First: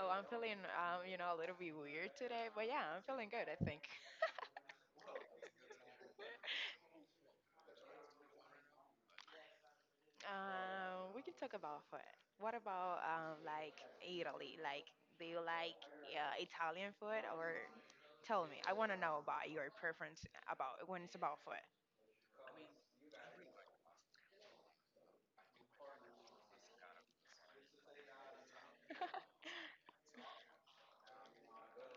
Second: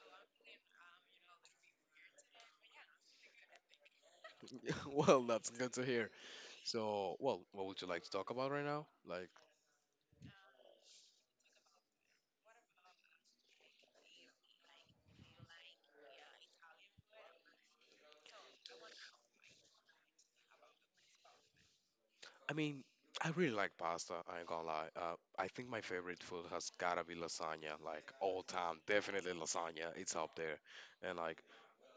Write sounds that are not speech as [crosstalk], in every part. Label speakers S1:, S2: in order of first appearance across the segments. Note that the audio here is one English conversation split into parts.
S1: Oh, I'm feeling, you know, a little bit weird today, but yeah, I'm feeling good, I think.
S2: [laughs] Well, that's good to hear. So, well, what would you like to talk about right now? Like,
S1: We can talk about food. What about like Italy? Like, do you like Italian food, or tell me? I want to know about your preference about when it's about food.
S2: I mean, I really like pasta. I ain't gonna lie. I think my favorite food has gotta be lasagna. Like all time, definitely lasagna. It's up there. And like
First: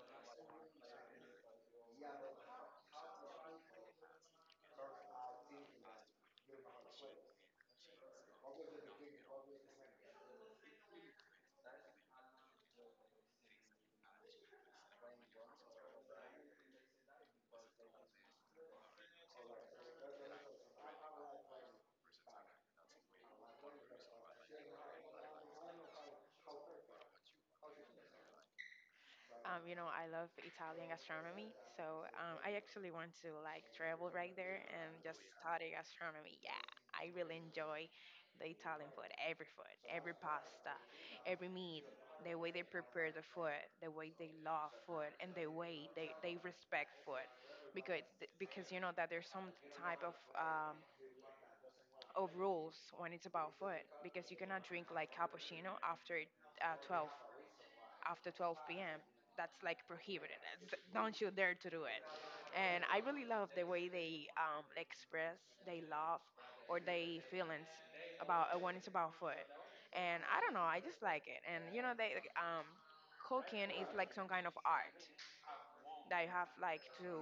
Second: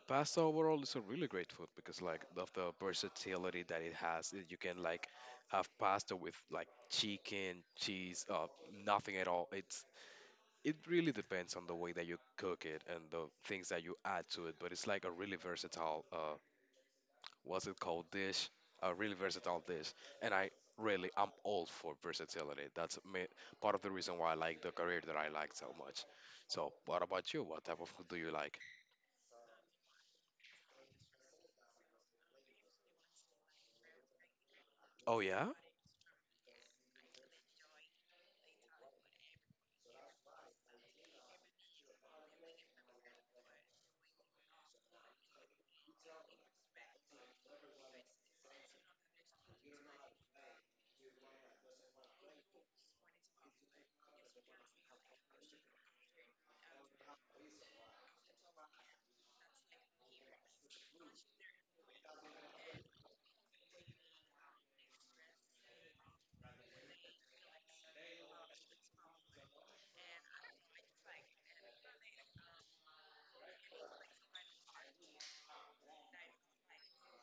S2: pasta overall is a really great food because like of the versatility that it has. You can like have pasta with like chicken, cheese, nothing at all. It really depends on the way that you cook it and the things that you add to it, but it's like a really versatile, what's it called, dish? A really versatile dish. And I Really, I'm all for versatility. That's ma part of the reason why I like the career that I like so much. So, what about you? What type of food do you like?
S1: You know, I love Italian gastronomy, so I actually want to like travel right there and
S2: Oh,
S1: just
S2: yeah?
S1: study gastronomy. Yeah, I really enjoy the Italian food, every pasta, every meat, the way they prepare the food, the way they love food, and the way they respect food, because because you know that there's some type of rules when it's about food, because you cannot drink like cappuccino after uh, 12 after 12 p.m. That's like prohibited. It's- Don't you dare to do it. And I really love the way they express they love or they feelings about when it's about food. And I don't know, I just like it. And you know, they cooking is like some kind of art that you have like to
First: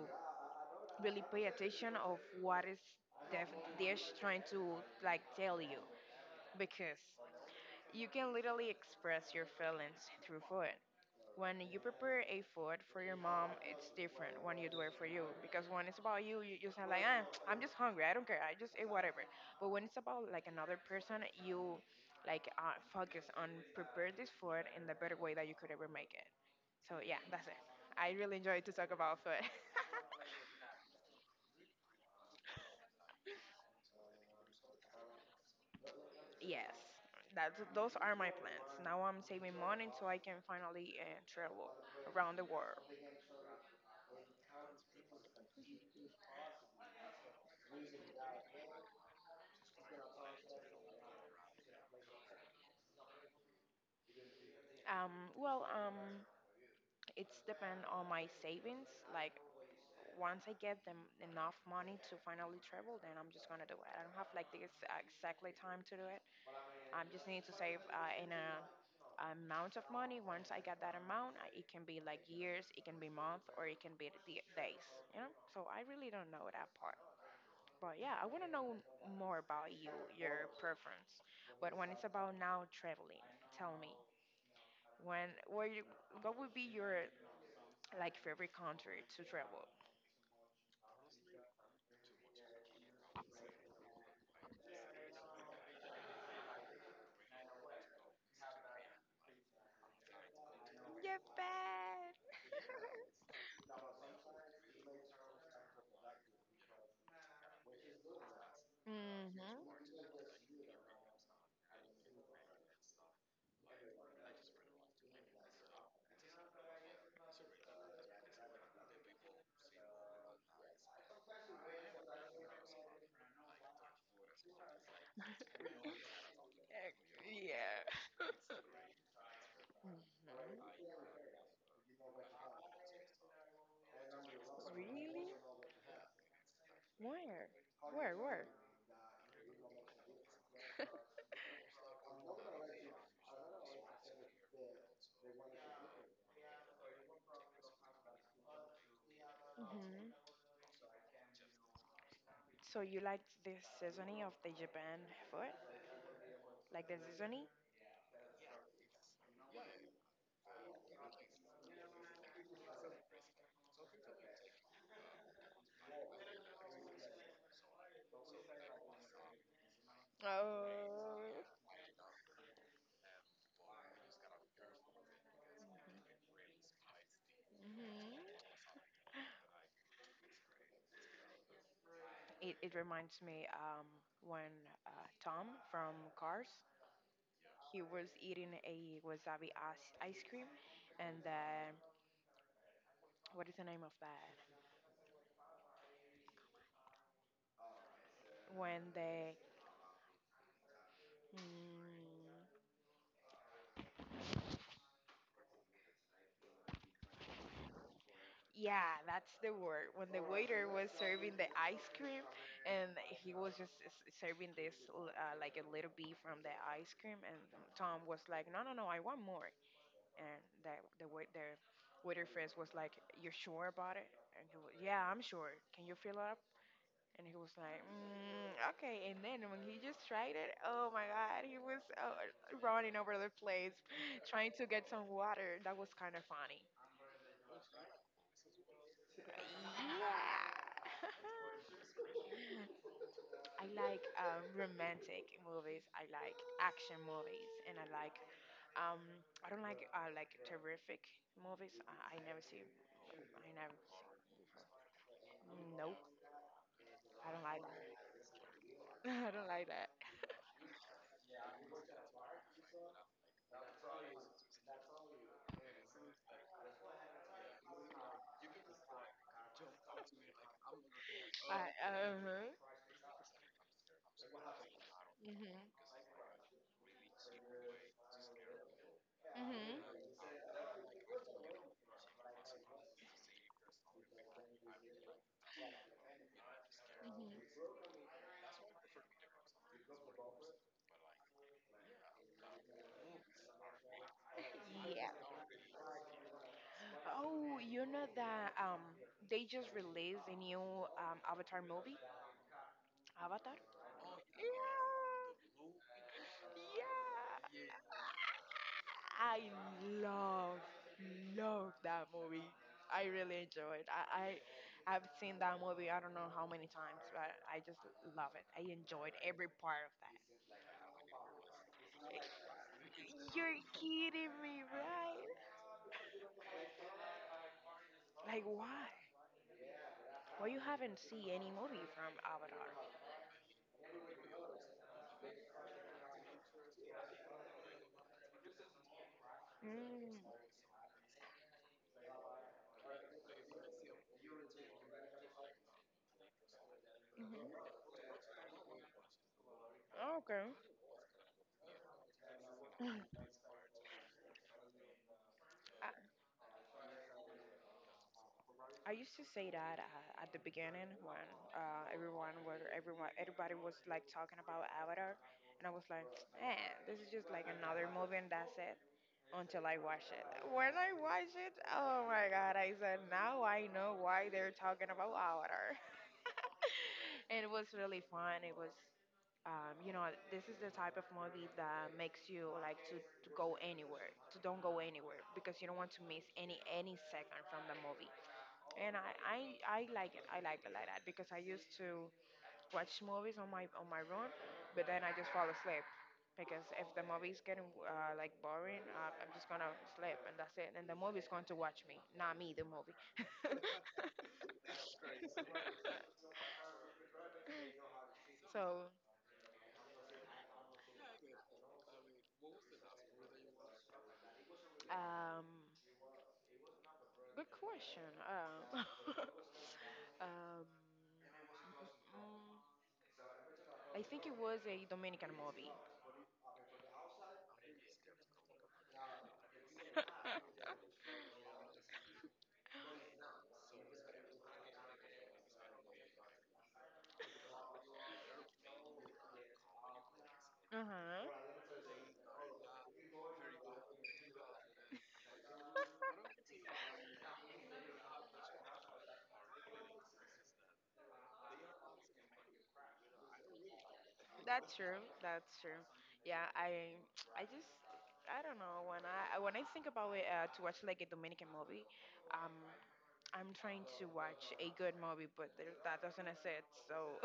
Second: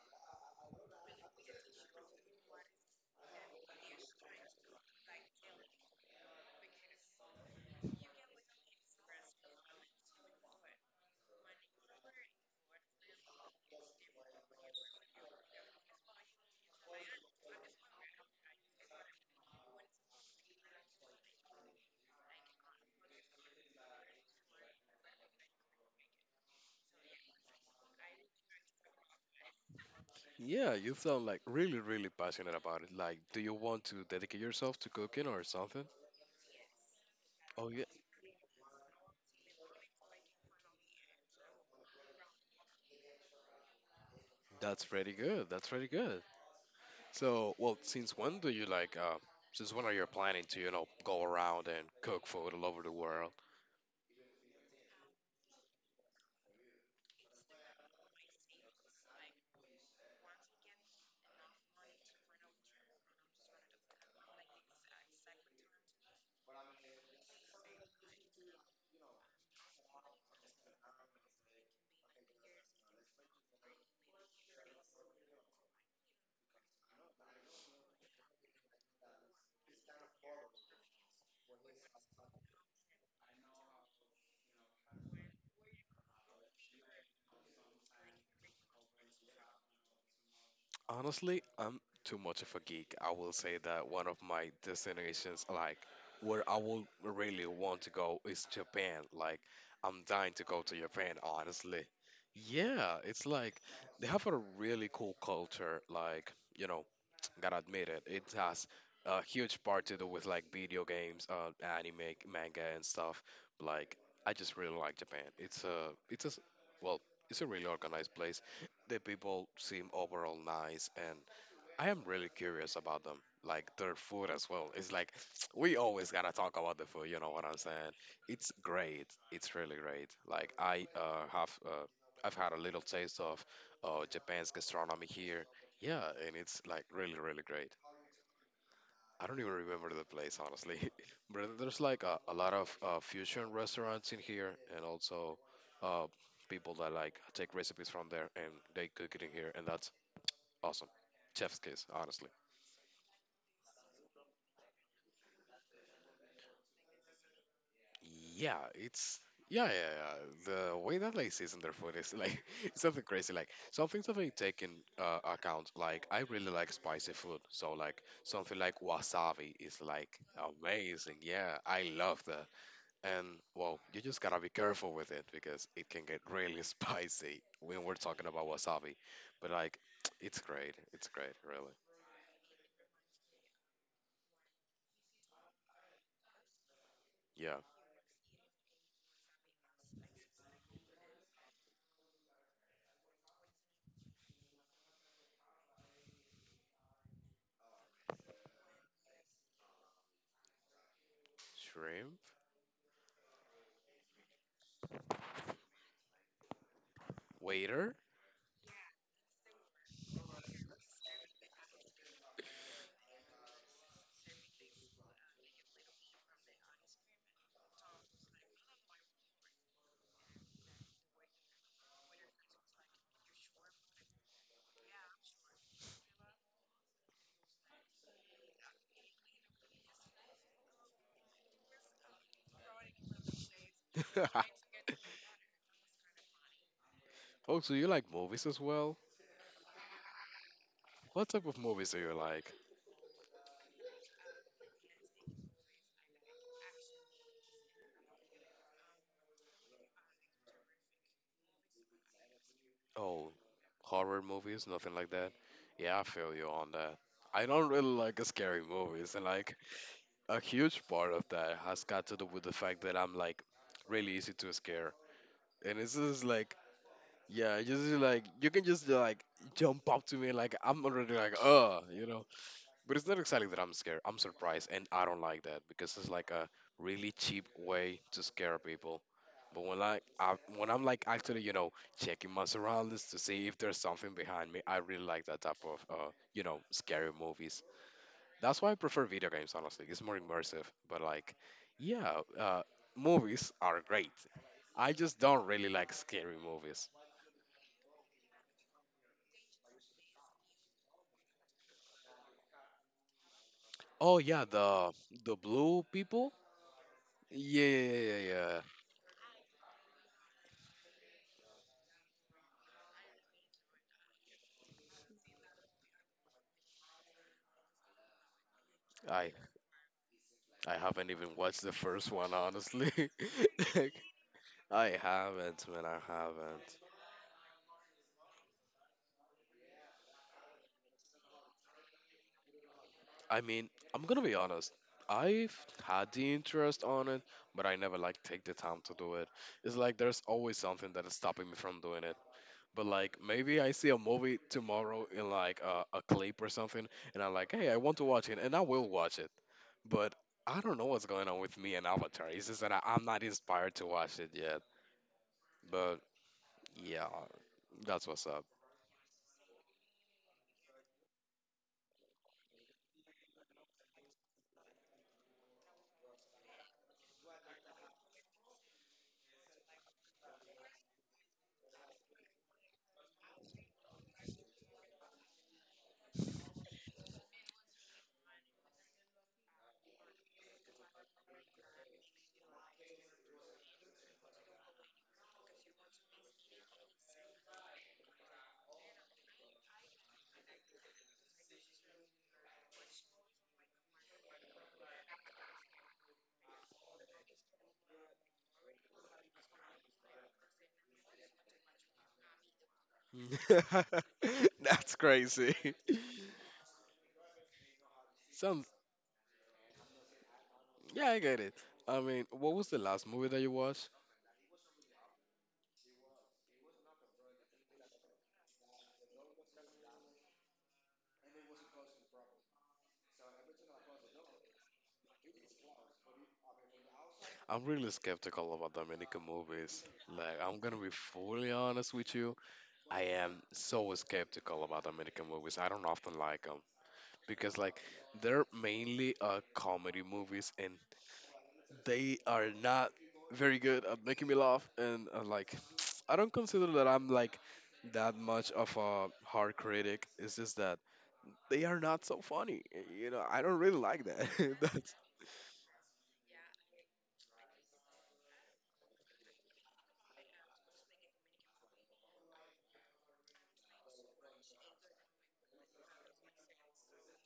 S1: really pay attention of what is the dish trying to like tell you because you can literally express your feelings through food. When you prepare a food for your mom, it's different when you do it for you. Because when it's about you, you just sound like, ah, I'm just hungry. I don't care. I just eat whatever. But when it's about like another person, you like focus on prepare this food in the better way that you could ever make it. So yeah, that's it. I really enjoy to talk about food.
S2: Yeah, you sound like really, really passionate about it. Like, do you want to dedicate yourself to cooking or something?
S1: [laughs] yes, that's
S2: Oh, yeah,
S1: those are my plans. Now I'm saving money so I can finally travel around the world.
S2: that's pretty good. That's pretty good. So, well, since when do you like, since when are you planning to, you know, go around and cook food all over the world?
S1: Um, well, um, it's depend on my savings. Like once I get them enough money to finally travel, then I'm just gonna do it. I don't have like exactly time to do it. I just need to save in a amount of money. Once I get that amount, I, it can be like years, it can be month, or it can be the days. You know. So I really don't know that part. But yeah, I want to know more about you, your preference. But when it's about now traveling, tell me when where you what would be your like favorite country to travel?
S2: Honestly, I'm too much of a geek. I will say that one of my destinations, like, where I will really want to go is Japan. Like, I'm dying to go to Japan, honestly.
S1: Japan.
S2: Yeah, it's
S1: [laughs]
S2: like they have a really cool culture. Like, you know, gotta admit it. It has a
S1: mhm.
S2: huge part to do with like video games, anime, manga, and stuff. Like, I just really like Japan. Well, it's a really organized place. The people seem overall nice, and I am really curious about them, like their food as well. It's like [sniffs] [tsk] we always gotta talk about the food. You know what I'm saying?
S1: Yeah.
S2: It's great. It's really great. Like I have, I've had a little taste of Japan's gastronomy
S1: Really?
S2: here. Yeah, and it's like really, really
S1: Where?
S2: great.
S1: Where?
S2: I don't even remember the place honestly,
S1: [laughs]
S2: [laughs] but there's like a lot of fusion restaurants in here, and also uh, people that like take recipes from there and they cook it in here, and that's
S1: mhm.
S2: awesome. Chef's kiss, honestly.
S1: So you like the seasoning of the Japan food? Like the seasoning?
S2: Yeah, it's yeah, yeah, yeah. The way that they season their food is like [laughs] it's something crazy. Like some things that they take in account. Like I really like spicy food, so like something like wasabi is like
S1: Oh.
S2: amazing. Yeah, I love that. And well, you just gotta be careful with it because it can get really [laughs] spicy when we're talking
S1: Mhm.
S2: about wasabi. But like, [tsk] it's great. It's great, really.
S1: It reminds me when Tom from Cars,
S2: Yeah,
S1: he was eating a wasabi ice cream, and then what is the name of that? When the
S2: shrimp
S1: Mm,
S2: waiter.
S1: yeah, that's the word. When the waiter was serving the ice cream, and he was just serving this like a little bit from the ice cream, and Tom was like, "No, no, no, I want more." And that the waiter friend was like, "You're sure about it?" And he was, "Yeah, I'm sure. Can you fill up?" And he was like, mm, "Okay." And then when he just tried it, oh my God, he was running over the place, [laughs] trying to
S2: [laughs]
S1: get some water. That was kind of funny.
S2: Oh, so you like movies as well?
S1: Yeah.
S2: What type of movies do you like?
S1: [laughs] I like romantic movies. I like action movies, and I like um, I don't like terrific movies. I never see.
S2: Oh,
S1: I never.
S2: horror movies, nothing like
S1: See.
S2: that.
S1: Nope.
S2: Yeah, I feel you on that.
S1: I don't
S2: I
S1: like
S2: don't really
S1: that.
S2: like scary
S1: [laughs]
S2: movies, and
S1: I don't
S2: like
S1: like that.
S2: a huge part of that has got to do with the fact that I'm like really easy to scare. And it's just like, yeah, just like you can just like jump up to me, like I'm already like,
S1: I
S2: you
S1: uh
S2: know.
S1: huh.
S2: But it's not exactly that I'm scared. I'm surprised, and I don't like that
S1: Mhm.
S2: because it's like a really cheap way to scare people. But
S1: Mhm.
S2: when I'm like actually, you know, checking my surroundings to see if there's something behind me, I really like that type of, you know, scary movies.
S1: Mhm.
S2: That's why I prefer video games. Honestly, it's more immersive. But like, yeah, movies are great. I
S1: Yeah.
S2: just don't really like scary movies.
S1: Oh, you know that they just released a new Avatar movie. Avatar.
S2: Oh yeah, the
S1: Yeah.
S2: blue people. Yeah,
S1: Yeah.
S2: yeah, yeah, yeah, yeah,
S1: I love, love that movie. I really enjoyed. I've seen that movie. I don't know how many times, but I just love it. I
S2: yeah.
S1: enjoyed every part of that.
S2: I haven't even watched the first one, honestly. [laughs]
S1: You're kidding me,
S2: Like, I
S1: right?
S2: haven't, man. I haven't.
S1: Like why? Why you haven't seen any movie from Avatar?
S2: I mean, I'm gonna be honest. I've had the interest on it, but I never like take the time to do it. It's like there's always something that is stopping me from doing it. But like maybe I see a movie tomorrow in like a clip or something, and I'm like,
S1: Mm-hmm.
S2: hey, I want to watch it, and I will watch it. But
S1: Okay.
S2: I don't know what's going on with me and Avatar. It's just that I'm not inspired to watch it yet. But yeah, that's what's up.
S1: I used to say that at the beginning when everyone was everyone everybody was like talking about Avatar, and I was like, eh, this is just like another movie and that's it. Until I watched it. When I watched it, oh my god! I said, now I know why they're talking about Avatar. [laughs] and it was really fun. It was, you know, this is the type of movie that makes you like to go anywhere, to don't go anywhere because you don't want to miss any second from the movie and I like it. I like it like that because I used to watch movies on my room, but then I just fall asleep because if the movie is getting like boring, I'm just gonna sleep and that's it. And the movie is going to watch me, not me, the movie.
S2: [laughs] That's crazy.
S1: [laughs]
S2: Some,
S1: so,
S2: yeah, I get it. I mean, what was the last movie that you watched?
S1: um, good question. [laughs] Um, mm, I think it was a Dominican movie.
S2: I'm really skeptical about Dominican movies.
S1: [laughs] uh
S2: Like, I'm gonna be fully honest with you. I am so skeptical about Dominican movies. I don't often like them because, like, they're mainly comedy movies and
S1: huh.
S2: they are not very good at making me laugh. And, like, [tsk] I don't consider that I'm, like, that much of a hard critic. It's just that they are not so funny. You know, I don't really like that. [laughs]
S1: That's
S2: That's
S1: true. That's true. Yeah, I [tsk] I just I don't know when I think about it to watch like a Dominican movie, um I'm trying to watch a good movie, but there, that doesn't exist. So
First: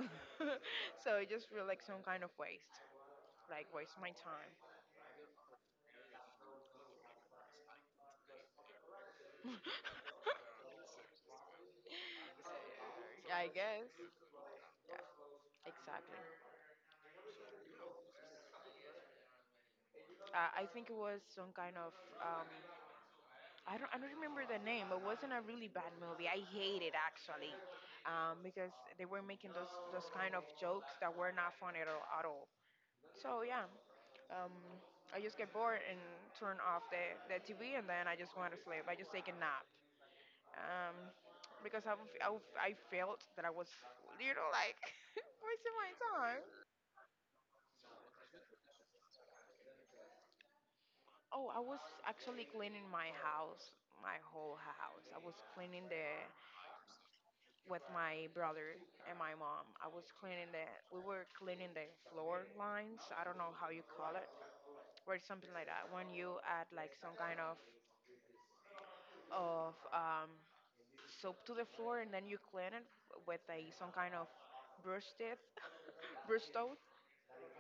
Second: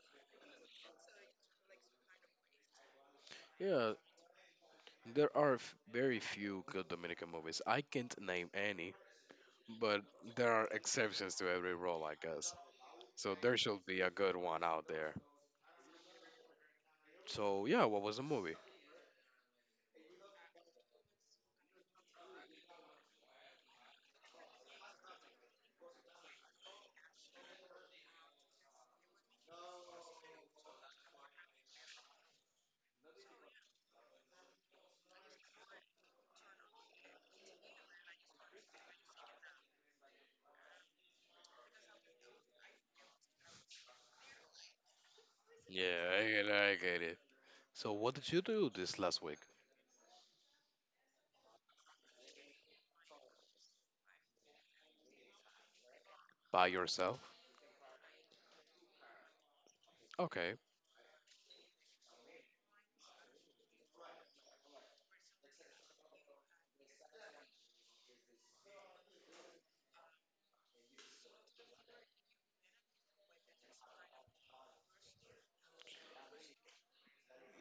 S1: [laughs] so it just feels like some kind of waste, like
S2: yeah,
S1: waste my time.
S2: there are f- very few good Dominican movies. I can't name any, but
S1: [laughs]
S2: there are exceptions to every rule, I guess. So
S1: I
S2: there should
S1: guess.
S2: be a good one out
S1: Yeah,
S2: there.
S1: exactly.
S2: So yeah, what was the movie?
S1: I think it was some kind of um I don't remember the name. But wasn't a really bad movie. I hate it actually, because they were making those kind of jokes that were not funny at all. At all. So yeah, um, I just get bored and turn off the TV, and then I just want to sleep. I just take a nap, um, because I felt that I was, you know, like [laughs] wasting my
S2: Yeah, I get
S1: time.
S2: it. I get it. So what did you do this last week?
S1: Oh, I was actually cleaning my house, my whole house. I was cleaning the
S2: By yourself?
S1: with my brother and my mom. I was cleaning
S2: Okay.
S1: we were cleaning the floor lines. I don't know how you call it, or something like that. When you add like some kind of of um, soap to the floor and then you clean it with a some kind of brush teeth, [laughs] brush toad.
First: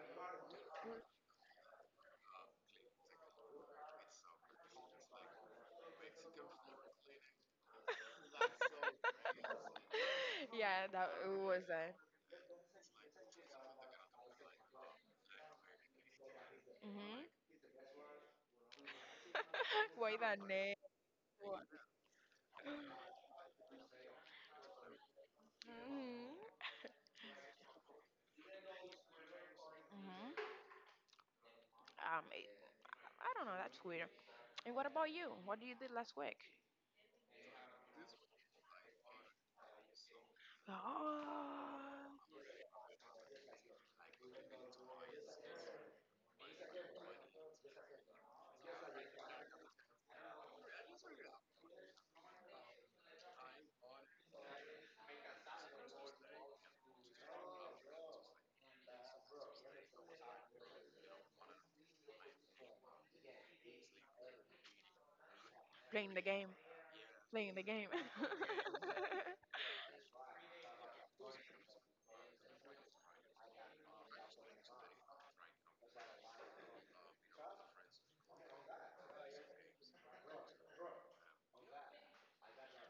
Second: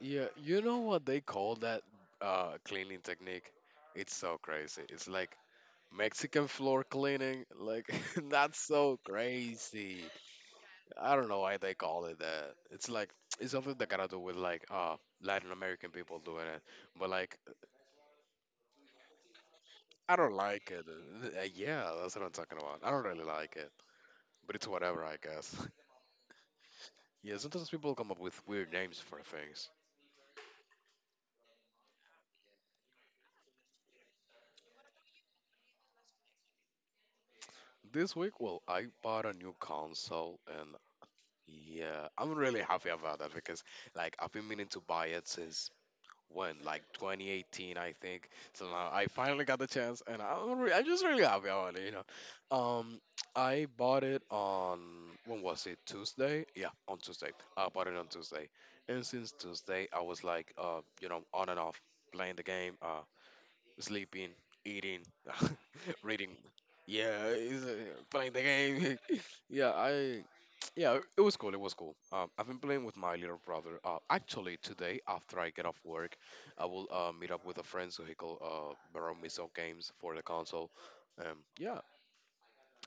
S2: Yeah, you know what they call that cleaning technique? It's so crazy. It's like Mexican floor cleaning, like [laughs] that's so crazy.
S1: [laughs] yeah, that
S2: I don't know why
S1: was
S2: they
S1: a.
S2: call it that. It's like [tsk] it's something that gotta do with like Latin American people doing it, but
S1: Hmm.
S2: like
S1: [laughs] Why
S2: I don't
S1: that
S2: like
S1: name?
S2: it. Yeah, that's what I'm talking about. I don't really like it, but it's whatever, I guess. [laughs]
S1: Hmm.
S2: Yeah, sometimes people come up with weird names for things.
S1: Hmm. Um, it, I don't know. That's weird. And what about you? What did you did last week?
S2: This week, well, I bought a new console and. Yeah,
S1: Oh,
S2: I'm really happy about that because like I've been meaning to buy it since when like 2018 I think, so now I finally got the chance and I'm just really happy about it, you know. I bought it on when was it Tuesday, yeah, on Tuesday, I bought it on Tuesday. And since Tuesday I was like you know, on and off playing the game, sleeping, eating, [laughs]
S1: playing the
S2: reading.
S1: game.
S2: Yeah,
S1: Playing the
S2: it's,
S1: game.
S2: playing the
S1: [laughs]
S2: game. [laughs] Yeah, I. Yeah, it was cool. It was cool. I've been playing with my little brother. Actually, today after I get off work, I will meet up with a friend so he could borrow me some games for the console. Yeah,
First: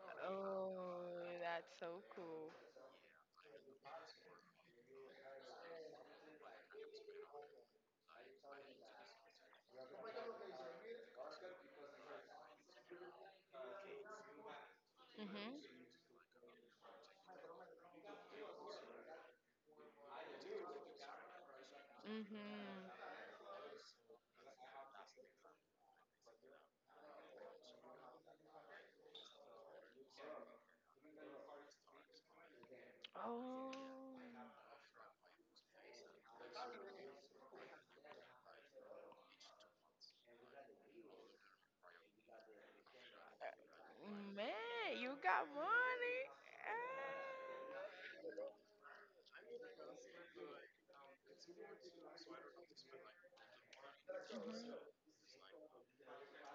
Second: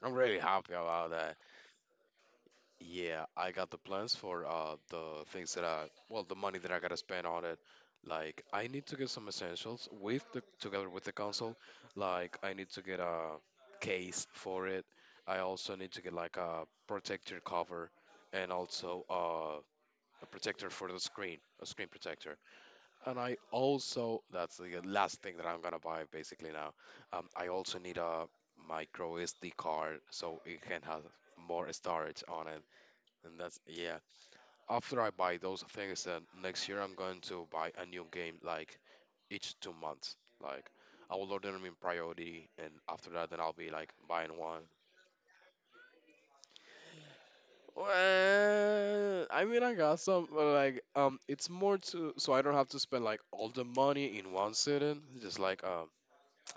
S2: I'm really
S1: Oh,
S2: happy about
S1: that's so cool.
S2: yeah, I got the plans for the things that I well the money that I gotta spend on it. Like I need to get some essentials with the together with the console. Like I need to get a case for it. I also
S1: Mhm.
S2: need to get like a protector cover and also a protector for the screen, a screen protector.
S1: Mhm.
S2: And I also That's the last thing that I'm gonna buy basically now. I also need a micro SD card so it can have more storage on it and that's
S1: Oh,
S2: yeah. After I buy those things, then next year I'm going to buy a new game like each 2 months. Like I will order them in priority, and after that, then I'll be like buying one.
S1: man, you got money.
S2: Well, I mean, I got some, but like it's more to so I don't have to spend like all the
S1: Ah.
S2: money in one
S1: Mhm.
S2: sitting. Just like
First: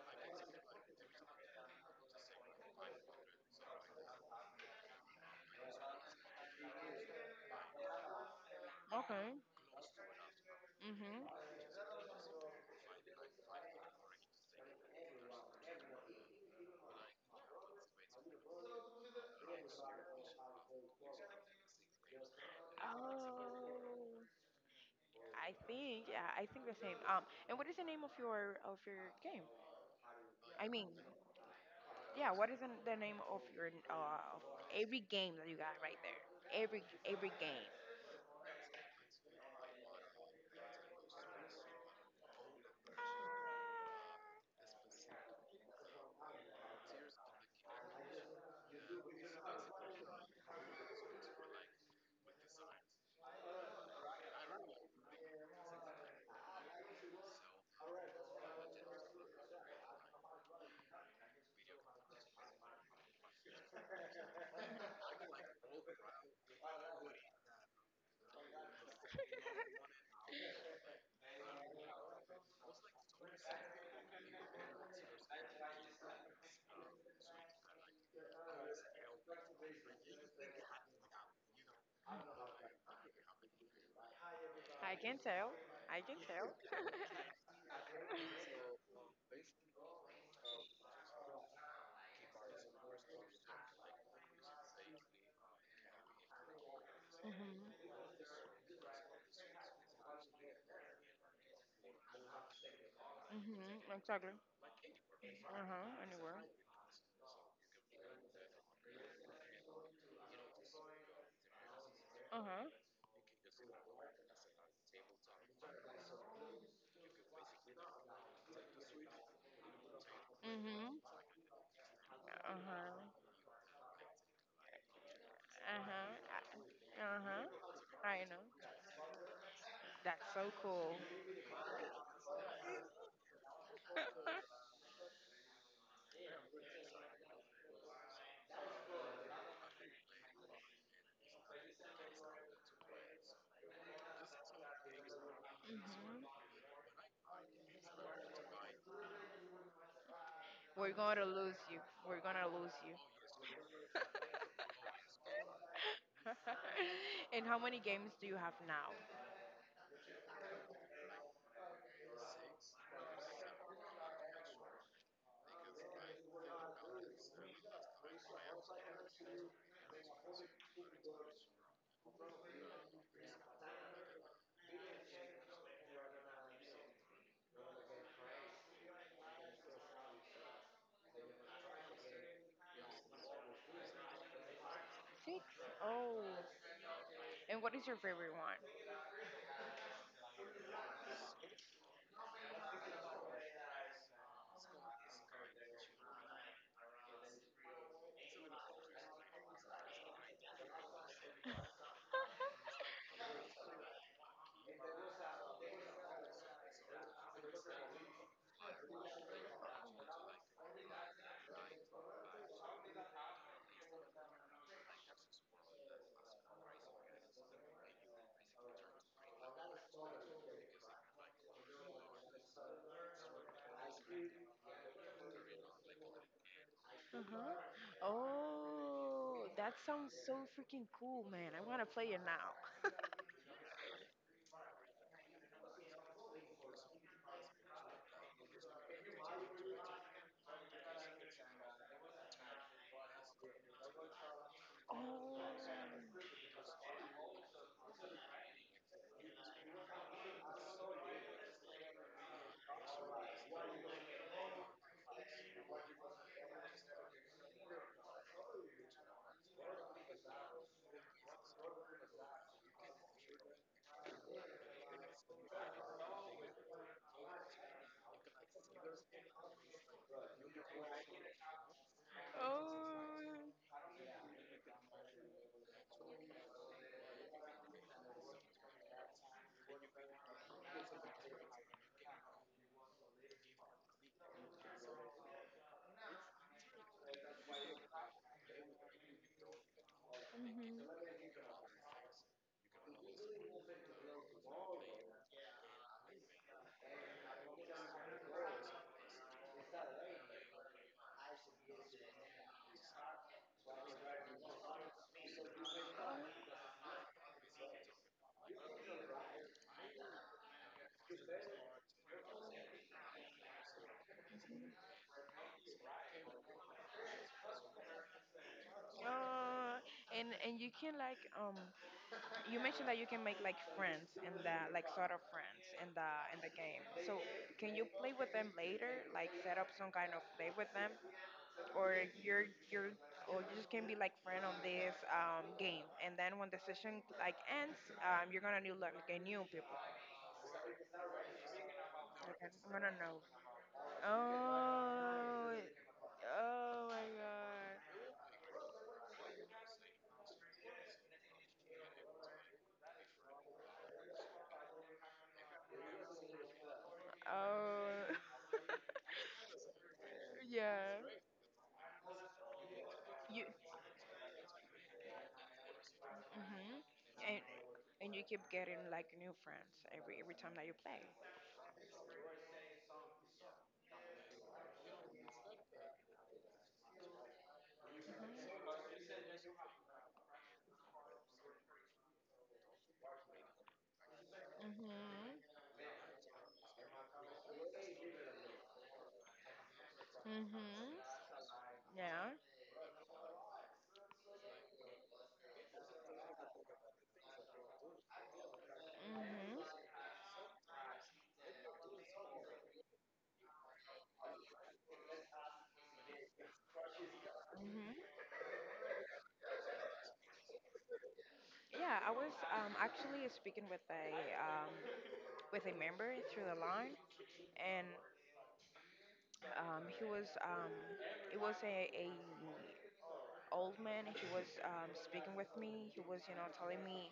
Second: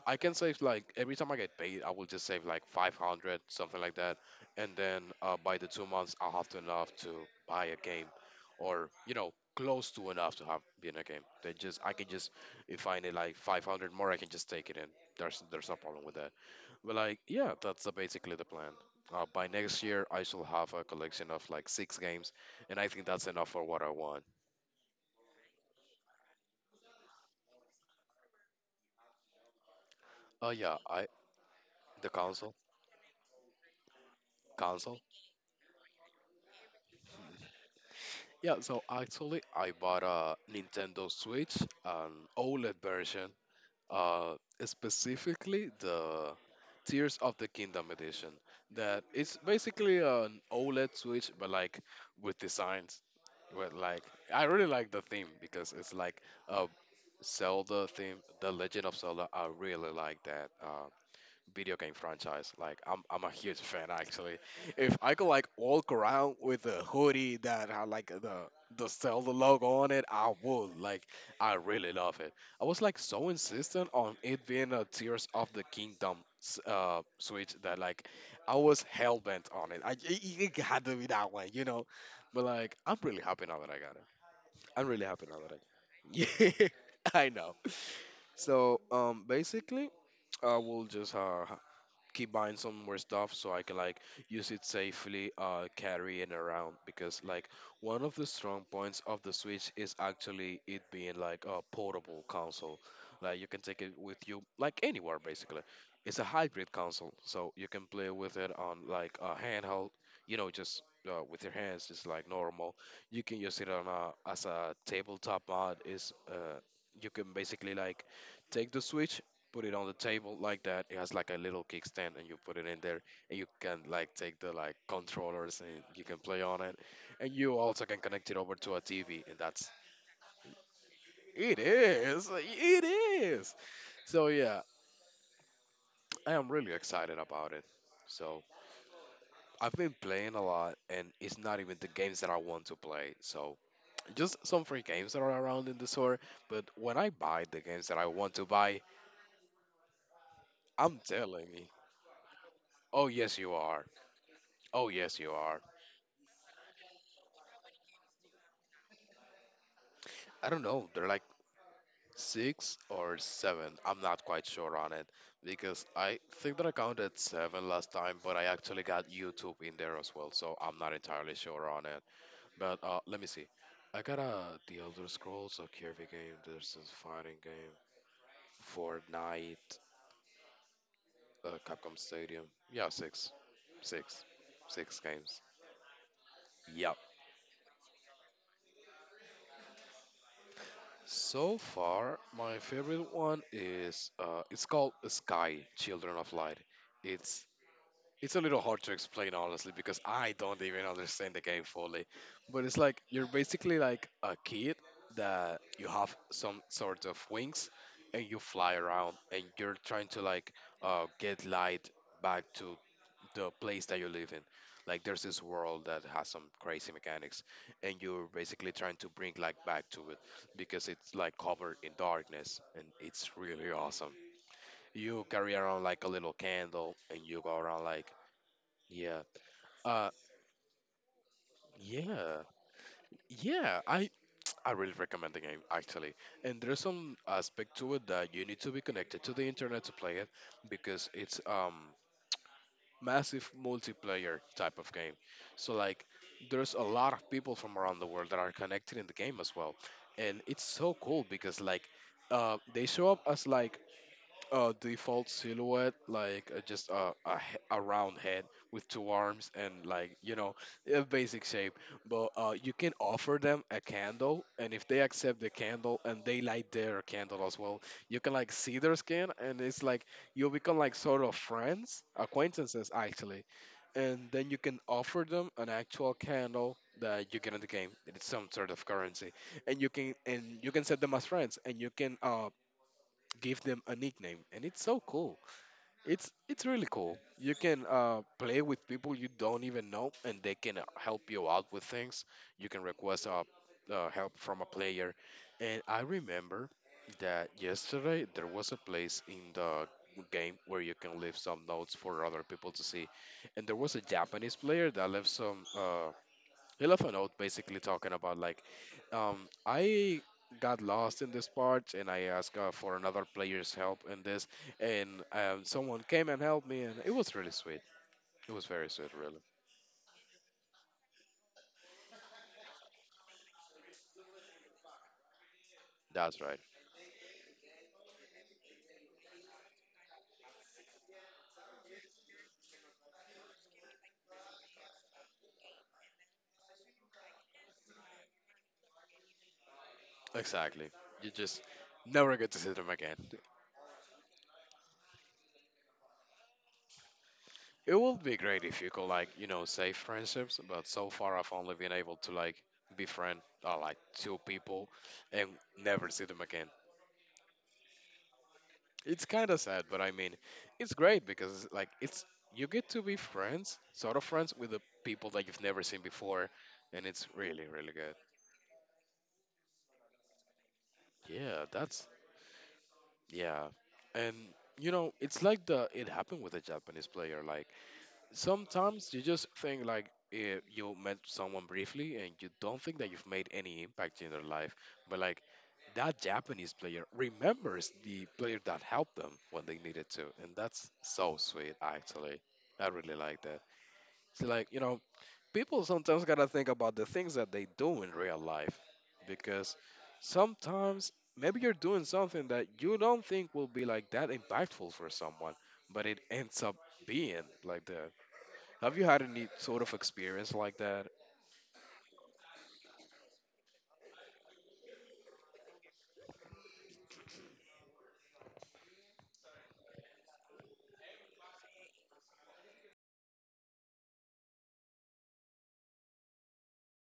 S2: I can save like every time I get paid, I will just save like 500, something like that. And then by the 2 months, I'll have to enough to buy a game or,
S1: Ah.
S2: you know,
S1: Okay.
S2: close to enough to have be in a game.
S1: Mhm.
S2: I can just, if I need like 500 more, I can just take it in. There's no problem with that. But like, yeah, that's basically the plan. By next year, I shall have a collection of like 6 games, and I think that's enough for what I
S1: Oh,
S2: want.
S1: I think yeah, I think the same. And what is the name of your game? I
S2: Yeah,
S1: mean,
S2: I the
S1: yeah, what
S2: console,
S1: is the name of your of
S2: console.
S1: every game that you got right there? Every game.
S2: Yeah, so actually, I bought a Nintendo Switch, an OLED version, uh, specifically the Tears of the Kingdom edition. That it's basically an OLED Switch, but like with designs. With like, I really like the theme because it's like a Zelda theme, The Legend of Zelda. I really like that. Video game franchise. Like I'm a huge fan actually. If I could like walk around with a hoodie that had like the Zelda logo on it, I would. Like I really love it. I was like so insistent on it being a Tears of the Kingdom Switch that like I was hell bent on it. I It, it had to be that one, you know. But like I'm really happy now that I got it. I'm
S1: I
S2: really
S1: can
S2: happy now
S1: tell.
S2: that I.
S1: I
S2: [laughs]
S1: can tell.
S2: Yeah,
S1: [laughs]
S2: I know. So basically I will just keep buying some more stuff so I can like use it safely, carry it around because like
S1: Mhm.
S2: one of the strong points of the Switch is actually it being like a portable console. Like you
S1: Mhm.
S2: can take it with
S1: Exactly.
S2: you like anywhere basically.
S1: Uh huh.
S2: It's a
S1: Anywhere.
S2: hybrid console, so you can play with it on like a handheld, you know, just with your hands, just like
S1: Uh huh.
S2: normal. You can use it on a as a tabletop mod. Is You can basically like take the Switch, put it on the table like that. It
S1: Mhm.
S2: has like a little kickstand, and you
S1: Uh huh.
S2: put it in
S1: Uh
S2: there, and you can like take the like controllers, and you can play on it,
S1: huh. Uh
S2: and you also can
S1: huh. I
S2: connect it
S1: know.
S2: over to a TV, and that's
S1: That's so cool.
S2: it is it is. So yeah,
S1: [laughs]
S2: I am really excited about it. So I've been playing a lot, and it's not even the games that I want to play. So just some free games that are around in the store.
S1: Mhm.
S2: But when I buy the games that I want to buy,
S1: We're
S2: I'm
S1: gonna
S2: telling
S1: lose
S2: you,
S1: you. We're gonna lose you.
S2: oh yes you are, oh yes you are.
S1: [laughs] and how many games do you have now?
S2: I don't know. They're like six or seven. I'm not quite sure on it because I think that I counted seven last time, but I actually got YouTube in there as well, so I'm not entirely sure on it. But let me see. I got the Elder Scrolls, a Kirby game, there's this fighting game, Fortnite, Capcom Stadium. Yeah, six, six games.
S1: Six. Oh.
S2: Yep.
S1: And what is your favorite one?
S2: So far, my favorite one is it's called Sky Children of Light. It's It's a little hard to explain, honestly, because I don't even understand the game fully.
S1: [laughs]
S2: But it's like you're basically like a kid that you have some sort of wings and you fly around and you're trying to like get light back to the place that you live in. Like there's this world that has some crazy mechanics and you're basically trying to bring like back to it because it's like covered in darkness and it's really awesome. You carry around like a little candle and you go around
S1: Uh-huh.
S2: like yeah,
S1: Oh, that
S2: uh,
S1: sounds so freaking cool, man. I want to play it
S2: yeah,
S1: now.
S2: yeah. I really recommend the game actually, and there's some aspect to it that you need to be connected to the internet to play it because it's massive multiplayer type of
S1: Oh.
S2: game.
S1: Mm-hmm.
S2: So like, there's a lot of people from around the world that are connected in the game as well, and it's so cool because like, they show up as like default silhouette, like just a round head with two arms and like you know a basic shape, but you can offer them a candle, and if they accept the candle and they light their candle as well, you can like see their skin, and it's like you become like sort of friends, acquaintances
S1: Oh.
S2: actually, and then you can offer them an actual candle that you get in the game. It's some sort of currency, and you can set them as friends, and you can give them a nickname, and it's so cool. It's really cool. You can play with people you don't even know, and they can
S1: Hmm.
S2: help you out with things. You can request help from a player. And I remember that yesterday there was a place in the game where you can leave some notes for other people to see, and there was a Japanese player that left some. He left a note basically talking about like I got lost in this part and I asked for another player's help in this, and someone came and helped me and it was really sweet. It was very sweet, really.
S1: Uh, and you can like you mentioned that you can make like friends and that like sort of friends
S2: That's
S1: in the
S2: right.
S1: game. So can you play with them later? Like set up some kind of play with them or you're you're or you just can be like friend on this game and then when the session like ends you're gonna new like a new people
S2: Exactly. You just never
S1: Like I
S2: get to see
S1: wanna
S2: them
S1: know.
S2: again.
S1: Oh, oh my god.
S2: It would be great if you could like you know save friendships, but so far I've only been able to like befriend like two people and never see them again.
S1: Oh,
S2: It's kind of sad, but I mean,
S1: [laughs]
S2: it's
S1: yeah.
S2: great because like it's you get to be
S1: You,
S2: friends, sort of friends, with the people that you've never seen before,
S1: mhm.
S2: and it's
S1: And
S2: really really
S1: and
S2: good.
S1: you keep getting like new friends every time that you play.
S2: Yeah, that's yeah, and you know it's like the it happened with a Japanese player. Like
S1: Mhm.
S2: sometimes you just think like, eh, you met someone briefly and you don't think that you've made any impact in their life,
S1: Mhm.
S2: but like that Japanese player remembers the player that helped them when they needed to. And that's so sweet,
S1: Yeah.
S2: actually. I really like that. See, like, you know, people sometimes gotta think about the things that they do in real life because
S1: Mhm.
S2: sometimes maybe you're doing something that you don't think will be like that impactful for someone, but it ends up being like
S1: Mhm.
S2: that. Have you had any sort of experience like that?
S1: Yeah. I was actually speaking um with a member through the line, and he was it was a old man. He was speaking with me. He was, you know, telling me,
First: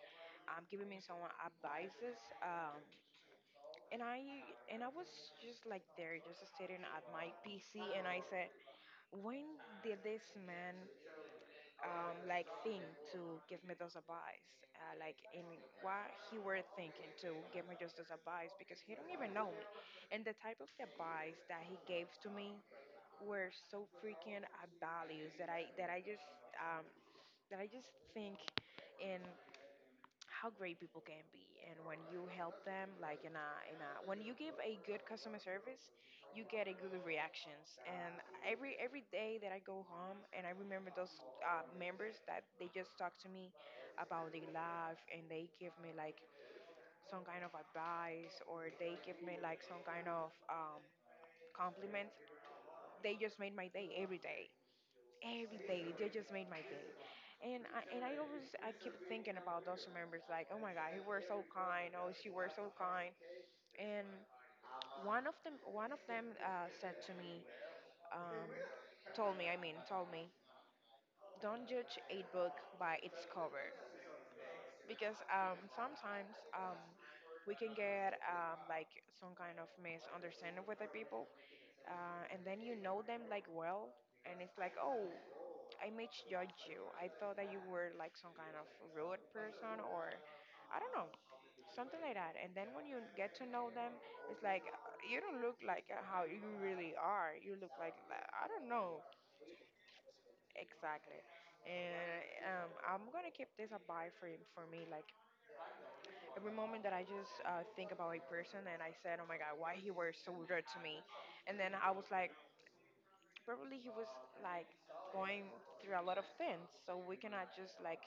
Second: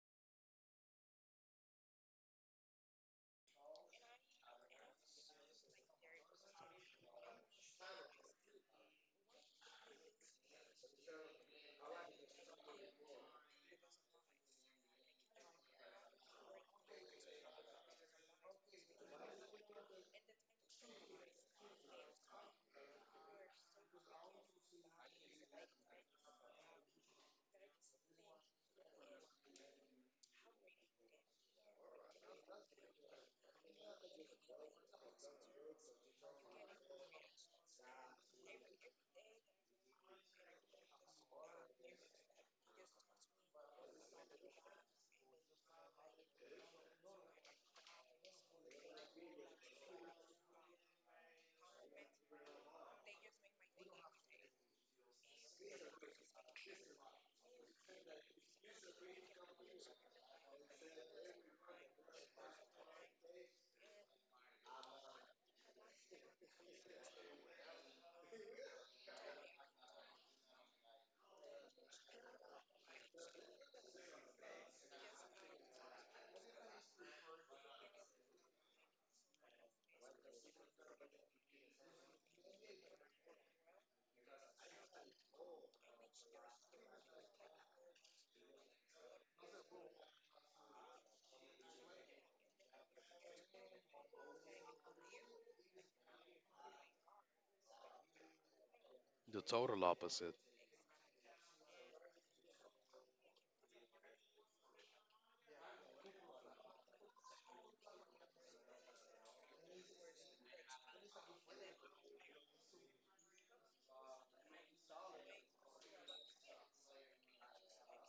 S1: giving me some advices. And I was just like there, just sitting at my PC, and I said, when did this man like think to give me those advice? Like, in what he were thinking to give me just those advice because he don't even know me, and the type of advice that he gave to me were so freaking values that um, I just think in how great people can be, and when you help them, like in a, when you give a good customer service, you get a good reactions. And every day that I go home, and I remember those members that they just talk to me about their life, and they give me like some kind of advice, or they give me like some kind of compliment. They just made my day every day every day. They just made my day. And I always I keep thinking about those members like, oh my god, he were so kind, oh she were so kind. And one of them said to me um, told me I mean told me don't judge a book by its cover, because sometimes we can get like some kind of misunderstanding with the people, and then you know them like well, and it's like, oh, I misjudged you. I thought that you were like some kind of rude person, or I don't know, something like that. And then when you get to know them, it's like, you don't look like how you really are. You look like, I don't know.
S2: The total opposite.
S1: Exactly. And I'm gonna keep this a buy for me. Like every moment that I just think about a person, and I said, oh my god, why he was so rude to me, and then I was like, probably he was, like, going through a lot of things, so we cannot just like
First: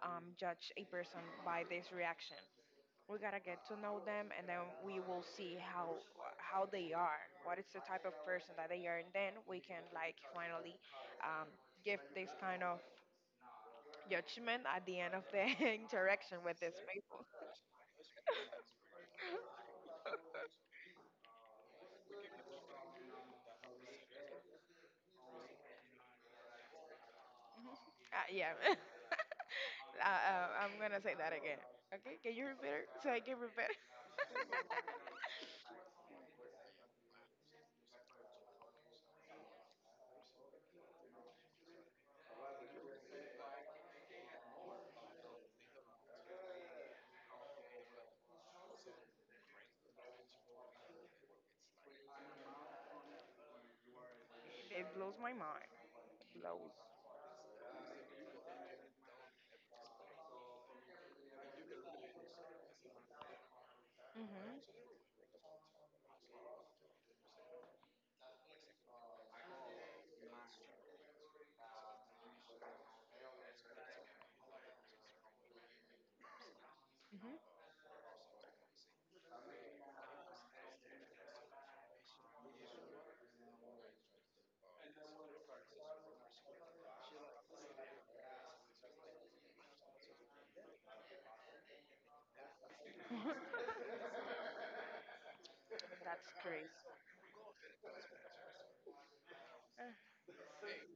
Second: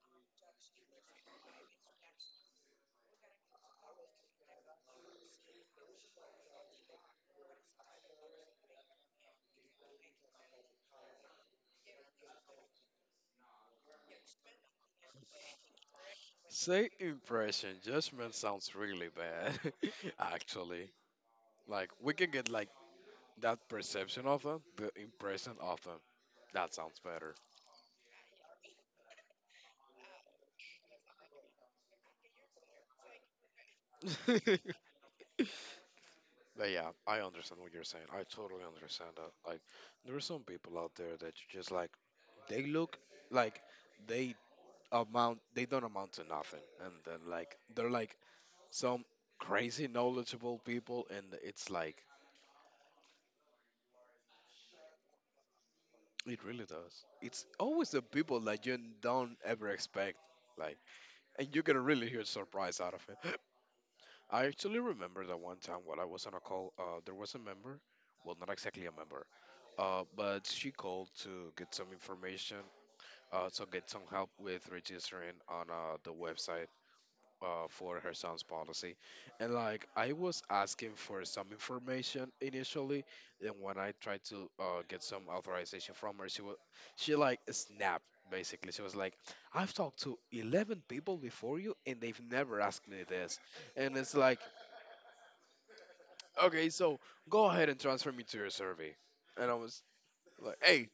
S1: judge a person by this reaction. We gotta get to know them, and then we will see how they are, what is the type of person that they are, and then we can like finally um, give this kind of judgment at the end of the [laughs] interaction with these
S2: Say
S1: people.
S2: impression. Judgment sounds really bad, [laughs] actually. Like, we can get, like, that perception of them, the impression of them. That sounds better.
S1: Yeah. [laughs] I'm gonna say that again. Okay, can you repeat it so I can repeat it?
S2: [laughs] But yeah, I understand what you're saying. I totally understand that. Like, there are some people out there that you just, like, they look like they amount, they don't amount to nothing. And then, like, they're, like, some crazy knowledgeable people, and it's like,
S1: [laughs] It blows my mind.
S2: it really
S1: Loud.
S2: does. It's always the people that you don't ever expect, like, and you can really hear surprise out of it. [laughs] I actually
S1: Mm-hmm.
S2: remember that one time while I was on a call, there was a member, well, not exactly a member, but she called to get some information, to get some help with registering on the website
S1: Mm-hmm.
S2: for her son's policy. And like I was asking for some information initially, and when I tried to get some authorization from her, she like snapped basically. She was like, "I've talked to 11 people before you, and they've never asked me this." And it's like,
S1: [laughs] That's crazy.
S2: "Okay, so go ahead and transfer me to your survey." And I
S1: Uh,
S2: was like, "Hey,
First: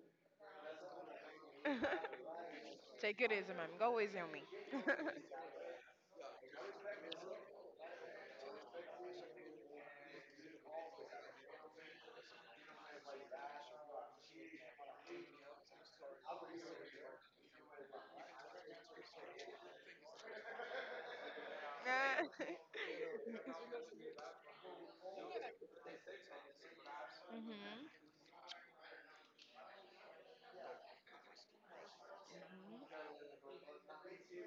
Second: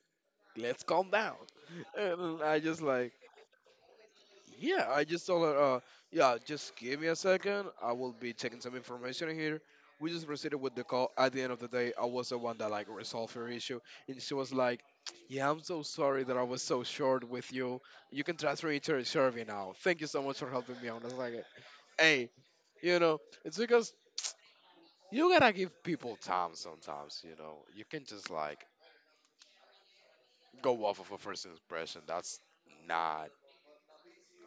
S2: let's calm down." [laughs] And I just
S1: [laughs]
S2: like,
S1: Take it easy, man. Go easy on me. [laughs]
S2: yeah,
S1: Mm-hmm.
S2: I just told her, yeah, just give me a second. I will be checking some information here. We just proceeded with the call. At the end of the day, I was the one that like resolved her issue, and she was like, "Yeah, I'm so sorry that I was so short with you. You can transfer me to her survey now. Thank you so much for helping me out." I was like, "Hey, you know, it's because you gotta give people time sometimes. You know, you can
S1: Mm-hmm.
S2: just like go off of a first impression. That's not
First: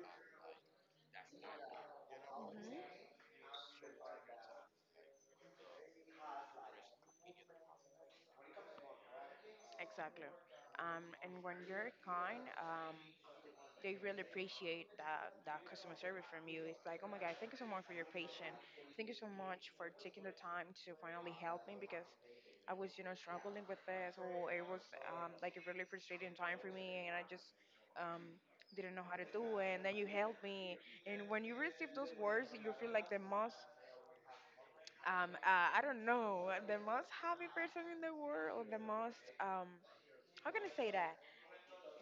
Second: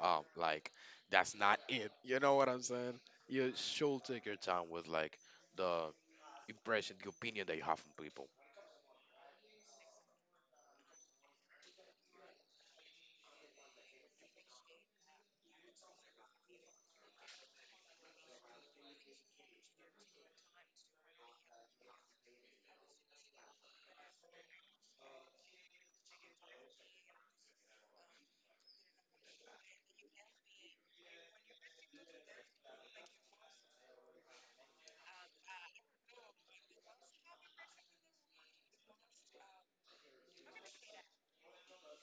S2: um like that's not it, you know what I'm saying? You should take your time with like the impression, the opinion that you have from people.
S1: Exactly. And when you're kind, they really appreciate that customer service from you. It's like, oh my God, thank you so much for your patience. Thank you so much for taking the time to finally help me, because I was, you know, struggling with this, or it was like a really frustrating time for me, and I just um, didn't know how to do it. And then you helped me, and when you receive those words, you feel like the most, I don't know, the most happy person in the world, or the most, how can I say that,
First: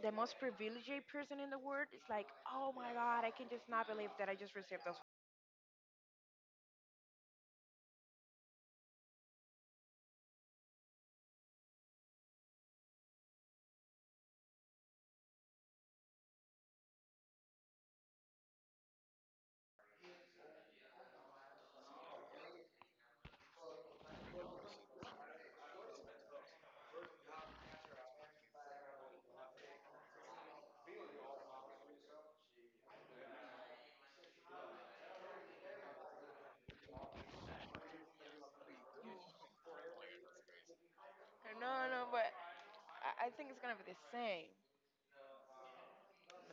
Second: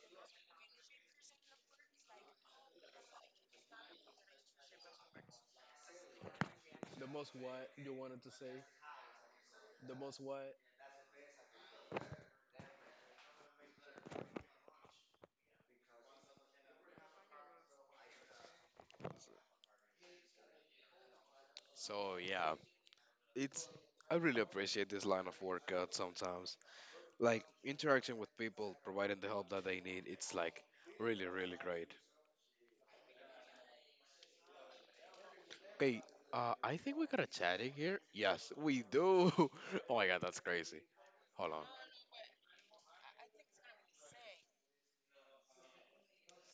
S1: the most privileged person in the world. Is like, oh my god, I can just not believe that I just received those.
S2: The most what you wanted to say? The most what? So yeah, it's I really appreciate this line of workout sometimes. Like interaction with people, providing the help that they need, it's like really really great. Hey, I think we got a chat in here. Yes, we do. [laughs] Oh my god, that's crazy. Hold on.
S1: No, no, but I think it's gonna be the same.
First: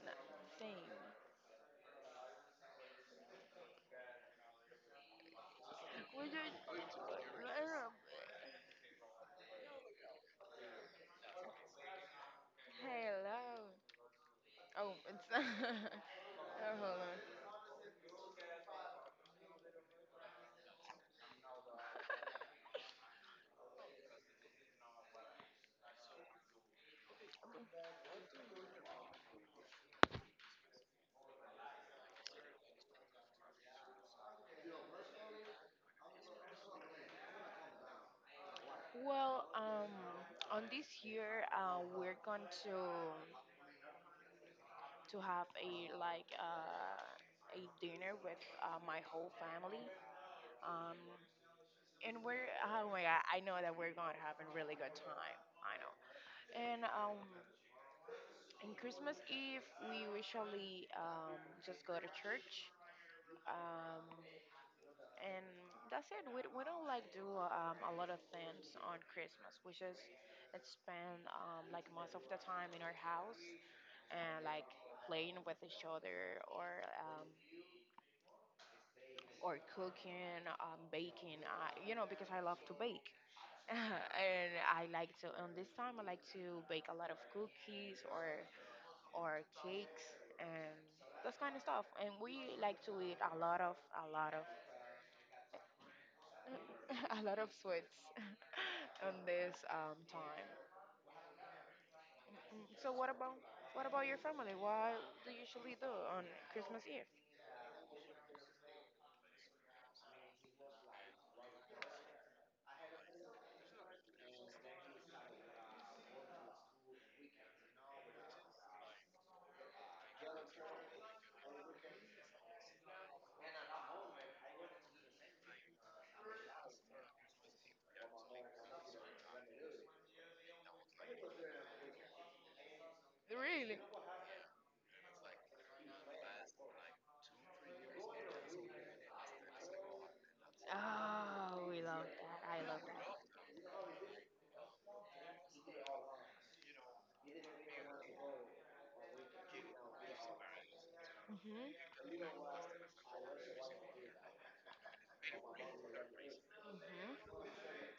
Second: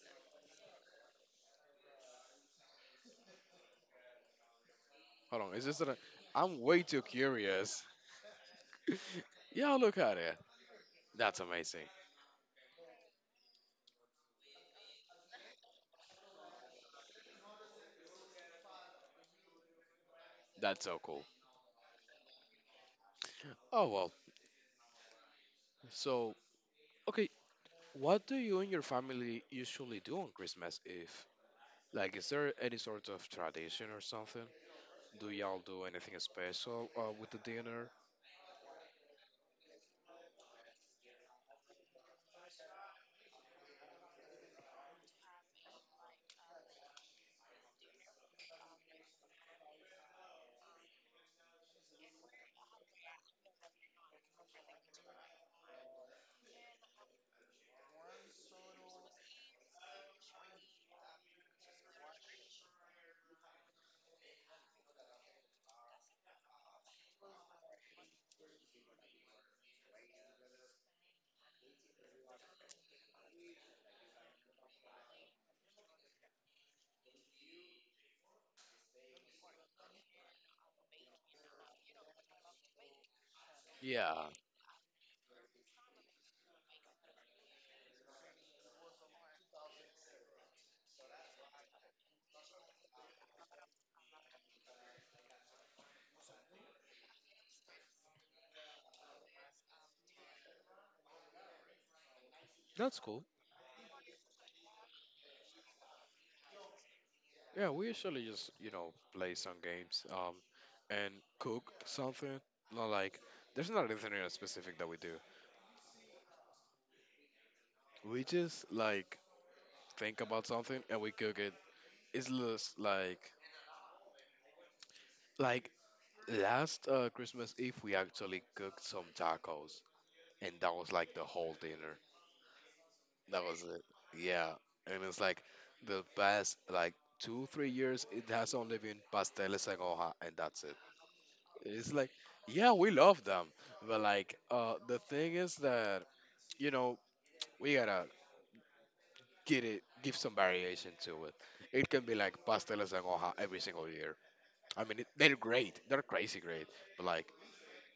S1: No, same.
S2: Hold on, it's just that
S1: We just.
S2: I'm
S1: I
S2: way too
S1: don't
S2: curious.
S1: know.
S2: Yeah, look at it. That's amazing.
S1: Hello. Oh, it's. [laughs] Oh, hold on.
S2: That's so cool. Oh well. So, okay, what do you and your family usually do on Christmas Eve? Like, is there any sort of tradition or something? Do y'all do anything special with the dinner?
S1: Well, on this year, we're going to have a dinner with my whole family. Um, and we're, oh my god, I know that we're going to have a really good time. I know. And in Christmas Eve, we usually just go to church, um, and that's it. We don't like do a lot of things on Christmas. We just spend like most of the time in our house, and like playing with each other, or cooking, baking. I, you know, because I love to bake, [laughs]
S2: Yeah,
S1: and I like to. On this time, I like to bake a lot of cookies, or cakes, and this kind of stuff. And we like to eat a lot of [laughs] a lot of sweets [laughs] on this time. So
S2: that's
S1: what
S2: cool.
S1: about what about your family? What do you usually do on Christmas Eve?
S2: Yeah, we usually just, you know, play some games and cook something. Not like, There's not anything in specific that we do. We just, like, think about something and we cook it. It's just like, last Christmas Eve, we actually cooked some tacos, and that was like the whole dinner. That was
S1: Really?
S2: it. Yeah, and it's like the past like two, 3 years, it has only been pasteles en hoja, and that's it.
S1: Oh, we
S2: It's
S1: love
S2: like,
S1: that. I
S2: yeah,
S1: love
S2: we
S1: that.
S2: love them, but like, the thing is that you know we gotta give some variation to it.
S1: Mhm.
S2: It can be like pasteles en hoja every single year. I mean, they're great. They're crazy great, but like,
S1: Mhm.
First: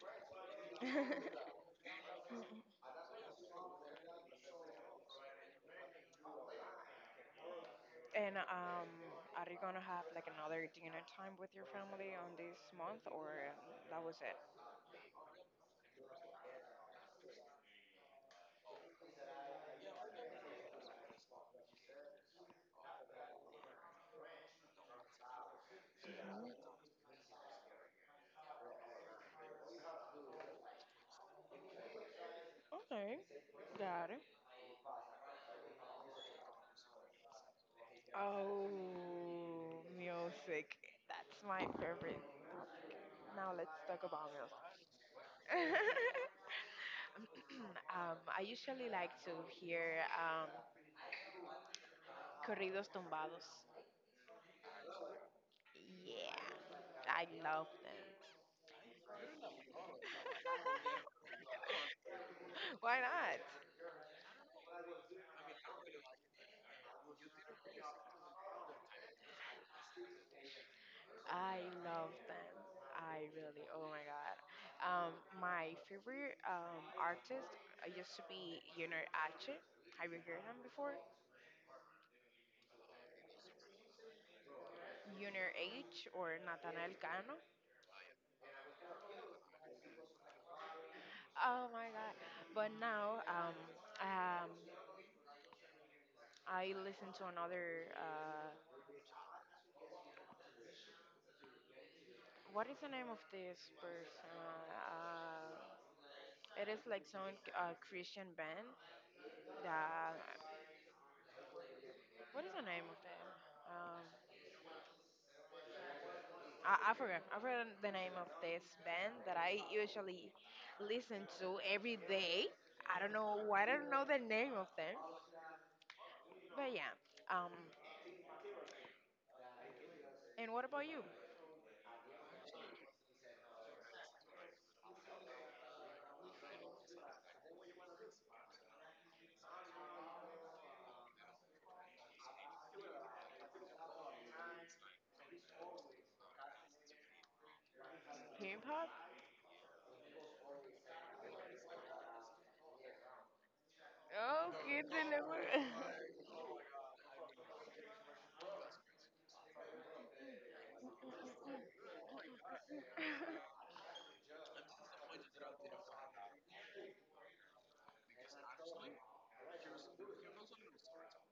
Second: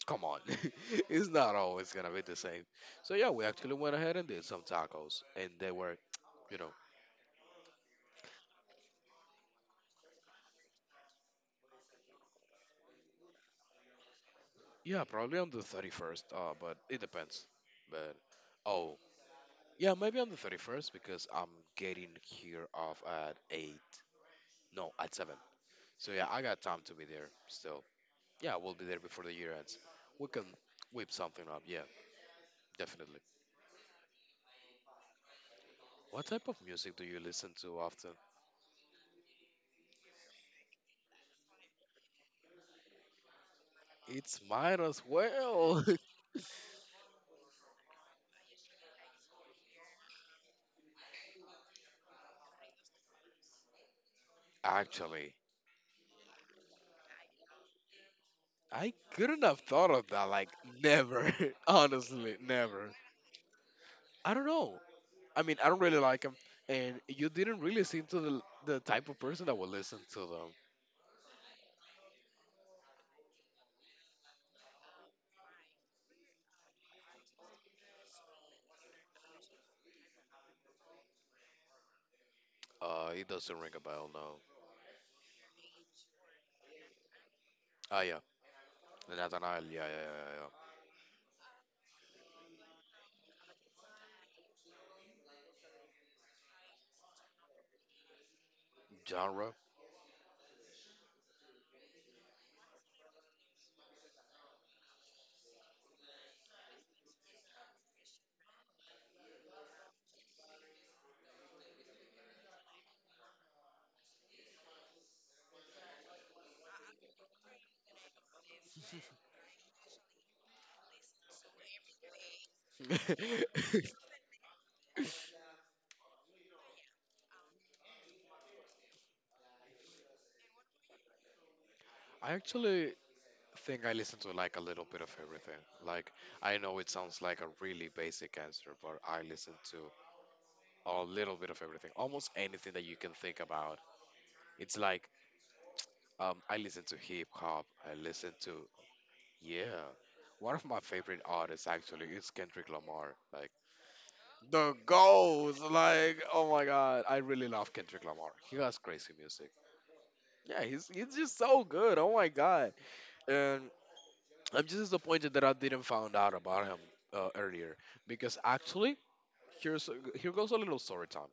S2: come on, [laughs] it's
S1: [laughs]
S2: not always gonna be the same. So yeah, we actually went ahead and did some tacos, and they were, you know,
S1: And are you gonna have like another dinner time with your family on this month, or that was it?
S2: yeah, probably on the 31st. But it depends. But Oh, yeah, maybe on the 31st because I'm getting here off at eight. No, at seven. So yeah, I got time to be there still. Yeah, we'll be there before the year ends. We can whip something up. Yeah,
S1: Okay,
S2: definitely.
S1: got it.
S2: What type of music do you listen to often?
S1: Oh, music. That's my favorite. Now let's talk about
S2: It's mine
S1: music.
S2: as well.
S1: [laughs] I usually like to hear corridos tumbados.
S2: [laughs] Actually,
S1: Yeah, I love them.
S2: I couldn't have thought of that. Like, never.
S1: [laughs]
S2: [laughs] Honestly, never.
S1: Why not?
S2: I don't know. I mean, I don't really like them. And you didn't really seem to the type of person that would listen to them.
S1: I love them. I really, oh my god. Um, my favorite artist used to be Junior H. Have you heard him before?
S2: It doesn't ring a bell, no.
S1: Junior H or Nathaniel Cano.
S2: Ah, yeah. Nathaniel, yeah, yeah,
S1: Oh my god. But now um, I listen to another.
S2: yeah, yeah, yeah. Genre?
S1: What is the name of this person? Uh, it is like some Christian band. That, what is the name of them? Um, I forgot. I forgot the name of this band that I usually listen to every day. I don't know why I don't know the name of them, but yeah. Um, and what about you?
S2: [laughs] I actually think I listen to like a little bit of everything. Like, I know it sounds like a really basic answer, but I listen to a little bit of everything. Almost anything that you can think about. It's like I listen to hip hop. I listen to
S1: Hip hop?
S2: yeah. One of my favorite artists actually is Kendrick Lamar. Like
S1: Oh,
S2: the
S1: kids in the
S2: goals.
S1: world. [laughs]
S2: Like oh my god, I really love Kendrick Lamar. He has crazy music. Yeah, he's just so good. Oh my god. And I'm just disappointed that I didn't find out about him earlier because actually here goes a little story time.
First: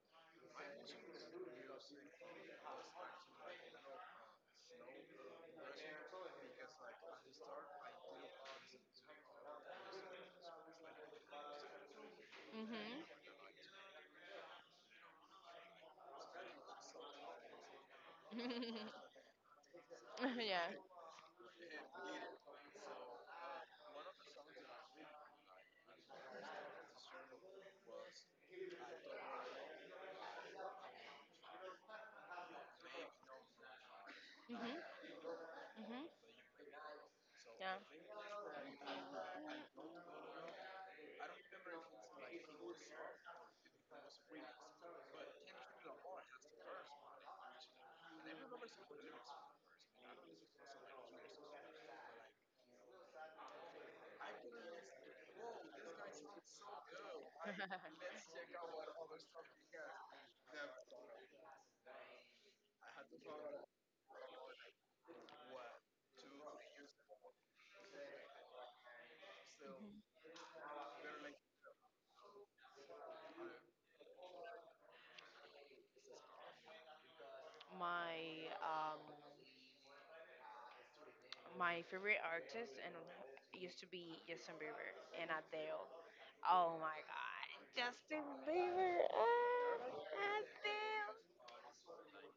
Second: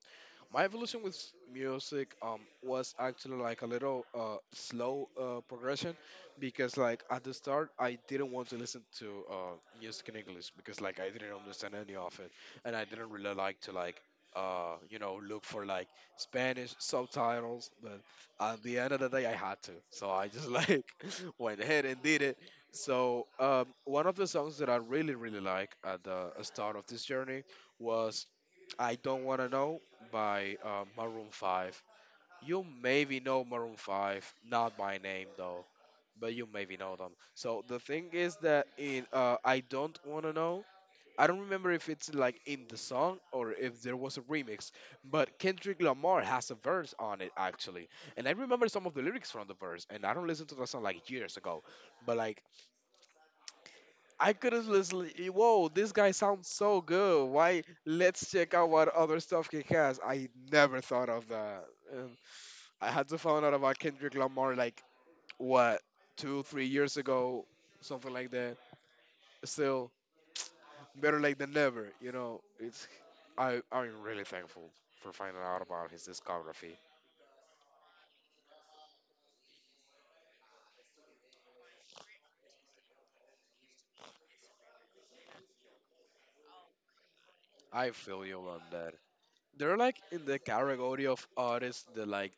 S2: My evolution with music was actually like a little slow progression because like at the start I didn't want to listen to music in English because like I didn't understand any of it, and I
S1: Mhm.
S2: didn't really like to like you know, look for like Spanish subtitles, but at the end of the
S1: [laughs]
S2: day I had to, so I just [laughs]
S1: Yeah.
S2: like went ahead and did it. So one of the songs that I really really like at the start of this journey was I Don't Wanna Know by Maroon 5. You maybe know Maroon 5,
S1: Mhm.
S2: not by name though,
S1: Mhm.
S2: but you maybe know them. So the
S1: Yeah.
S2: thing is that in I Don't Wanna Know, I don't remember if it's like in the song or if there was a remix, but Kendrick Lamar has a verse on it actually. And I remember some of the lyrics from the verse, and I don't listen to the song like years ago, but like I could have listened. Whoa, this guy sounds so good. Why?
S1: [laughs]
S2: Let's check out what other stuff he has. I never thought of that. And I had to find out about Kendrick Lamar like what, two, 3 years ago, something like that. Still, better late than never. You know, it's. I'm really thankful for finding out about his discography.
S1: my um my favorite artist and used to be Justin Bieber and Adele. Oh my God,
S2: I
S1: Justin
S2: feel you on that.
S1: Bieber.
S2: They're
S1: Ah,
S2: like in the
S1: ah,
S2: category
S1: damn.
S2: of artists that like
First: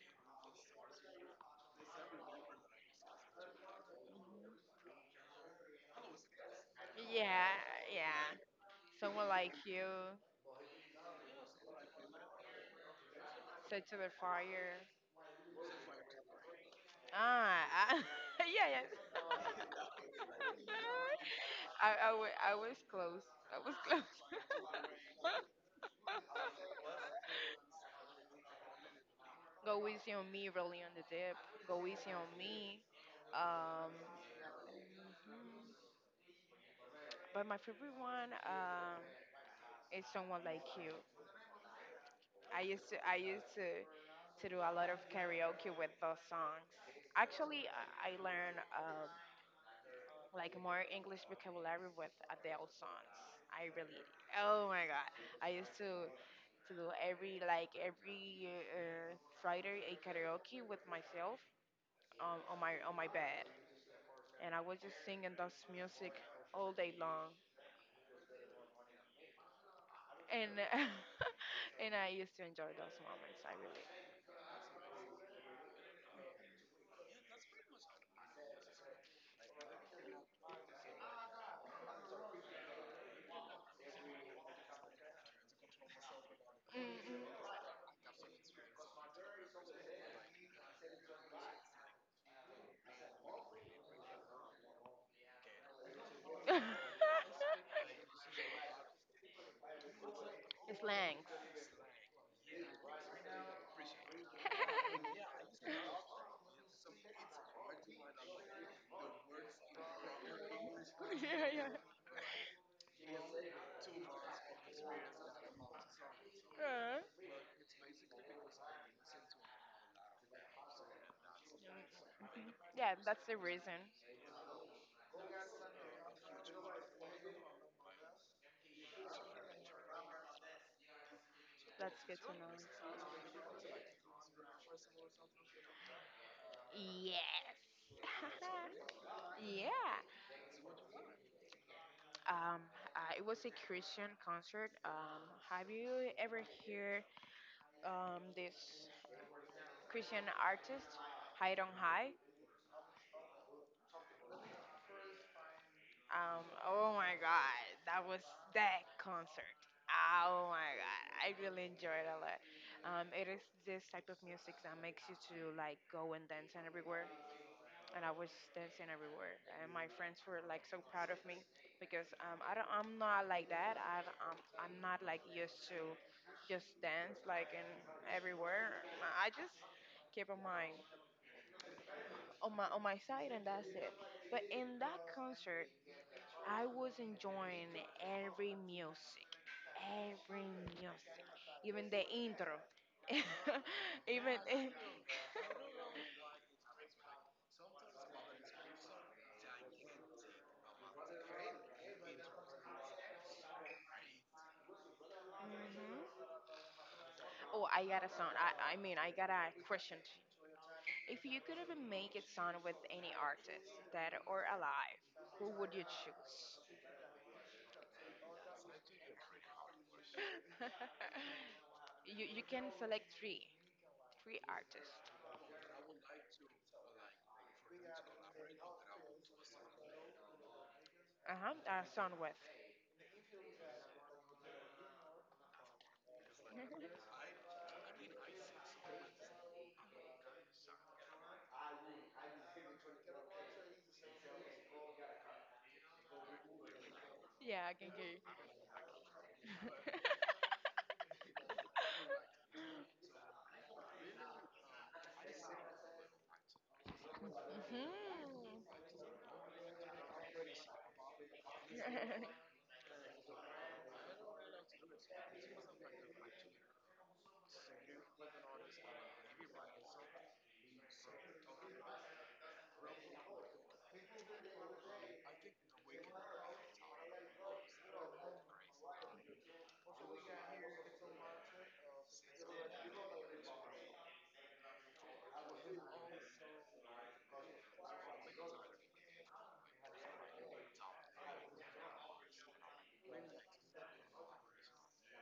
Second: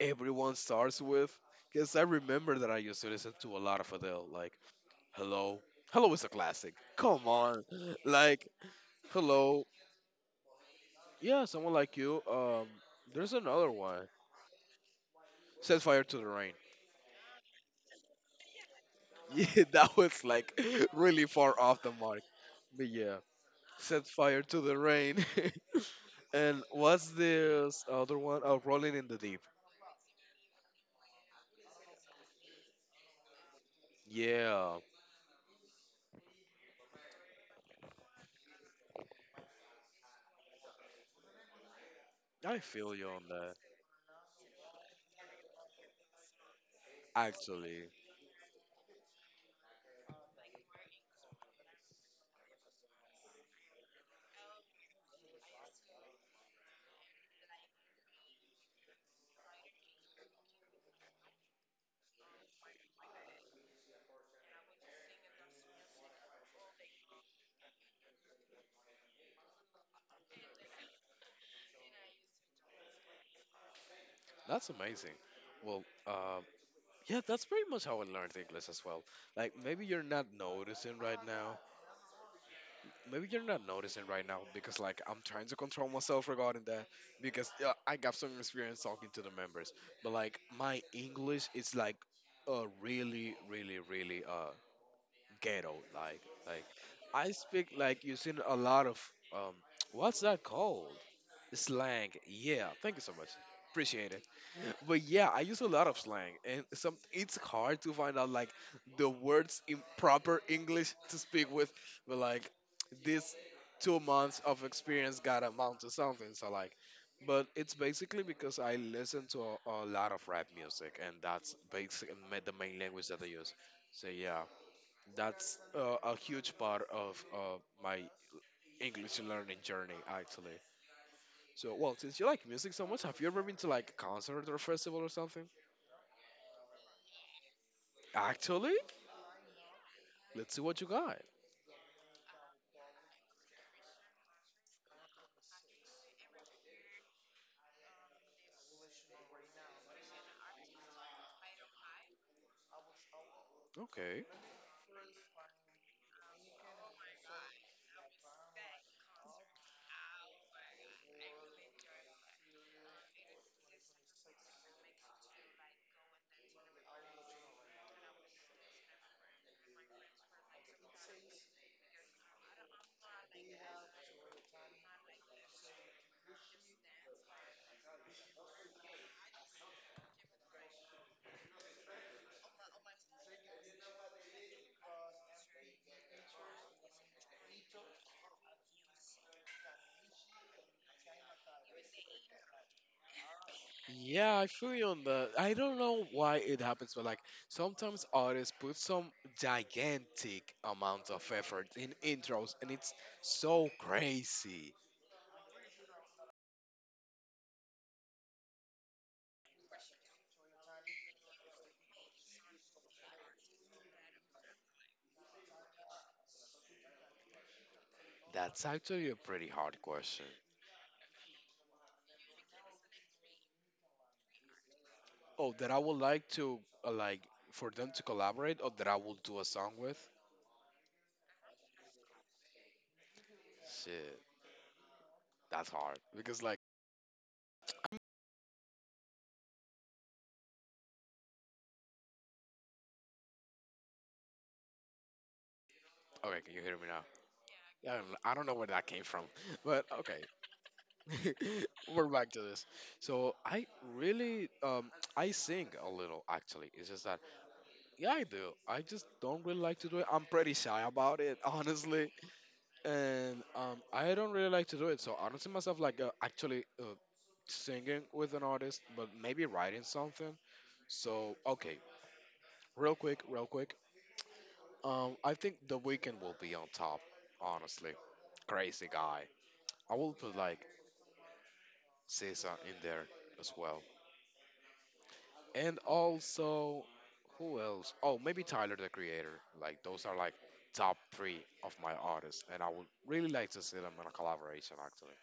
S2: everyone starts with. Because I remember that I used to listen to a lot of Adele, like Hello. Hello is a classic. Come
S1: Yeah,
S2: on. [laughs]
S1: yeah.
S2: Like,
S1: Someone like
S2: Hello.
S1: you
S2: Yeah, someone like you. There's another
S1: set to
S2: one.
S1: the fire.
S2: Set fire to the rain. [laughs]
S1: Ah, ah, [laughs] yeah, yes.
S2: Yeah, that was like [laughs] really far off
S1: [laughs] I,
S2: the
S1: I,
S2: mark.
S1: wa- I was
S2: But yeah,
S1: close. I was
S2: set
S1: close. [laughs]
S2: fire to the rain. [laughs] And what's this other one? Oh, rolling in the deep.
S1: Go easy on me, really on the dip. Go easy on me. Um,
S2: Yeah,
S1: but my favorite one is someone like you.
S2: I
S1: I used
S2: feel
S1: to
S2: you
S1: I
S2: on
S1: used
S2: that.
S1: to to do a lot of karaoke with those songs. Actually,
S2: Actually,
S1: I learned like more English vocabulary with Adele songs. I really, oh my god! I used to do every Friday a karaoke with myself on my bed, and I was just singing those music all day long, and [laughs] and I used to enjoy those moments. I really.
S2: that's amazing. Well, yeah, that's pretty much how I learned English as well. Like maybe you're not noticing right now. Maybe you're not noticing right now because like I'm trying to control myself regarding that
S1: Mm-mm.
S2: because I got some experience talking to the members. But like my English is like really really really ghetto, like I speak like
S1: [laughs]
S2: using a lot of um [tsk] what's that called?
S1: Slangs. [laughs]
S2: Slang. Yeah, thank you so much. Appreciate it. But yeah, I use a lot of slang, and some it's hard to find out like the words in proper English to speak
S1: Yeah, yeah.
S2: with. But like this 2 months of experience got amount to something. So like,
S1: Uh,
S2: but it's basically because I listen to a lot of rap music, and that's basically the main
S1: yeah,
S2: language that
S1: that's
S2: I
S1: the
S2: use.
S1: reason.
S2: So yeah, that's a huge part of my English learning journey actually. So well,
S1: That's good
S2: since you
S1: to
S2: like music so much,
S1: know.
S2: have you ever been to like a concert or festival or something?
S1: Yes.
S2: Actually,
S1: [laughs] Yeah.
S2: let's see what you got.
S1: Um, it was a Christian concert. Have you ever heard this Christian artist, Hide on High?
S2: Okay.
S1: Oh my god, that was that concert. Ah, oh my god, I really enjoyed it a lot. It is this type of music that makes you to like go and dance and everywhere, and I was dancing everywhere, and my friends were like so proud of me, because I don't, I'm not like that. I don't- I'm not like used to just dance like in everywhere. I just keep on my on my side, and that's it. But in that concert, I was enjoying every music, every music, even the intro. [laughs] Even.
S2: Yeah, I feel you on
S1: [laughs]
S2: that. I don't know why it happens, but like sometimes artists put some gigantic amount of effort in intros, and it's so crazy.
S1: Mhm. Oh, I got a song. I mean, I got a question. If you could even make a song with any artist, dead or alive, who would you choose?
S2: That's actually a pretty hard question.
S1: [laughs] You can select three, three artists.
S2: Oh, that I would like to like for them to collaborate, or that I will do a song with.
S1: Uh huh. A song with.
S2: Shit, that's hard. Because like,
S1: [laughs]
S2: okay, can you hear me now?
S1: Yeah, I can
S2: Yeah,
S1: hear
S2: I don't
S1: you.
S2: know where that came from, [laughs] but okay. [laughs] We're
S1: [laughs]
S2: back to this. So I really, I sing a little actually. It's just that, yeah, I do.
S1: Mhm.
S2: I just don't really like to do it. I'm pretty shy about it, [laughs] honestly,
S1: [laughs]
S2: and I don't really like to do it. So I don't see myself like actually singing with an artist, but maybe writing something. So okay, real quick, real quick. I think The Weekend will be on top, honestly. Crazy guy. I will put like Cesar in there as well, and also who else? Oh, maybe Tyler the Creator. Like those are like top three of my artists, and I would really like to see them in a collaboration. Actually,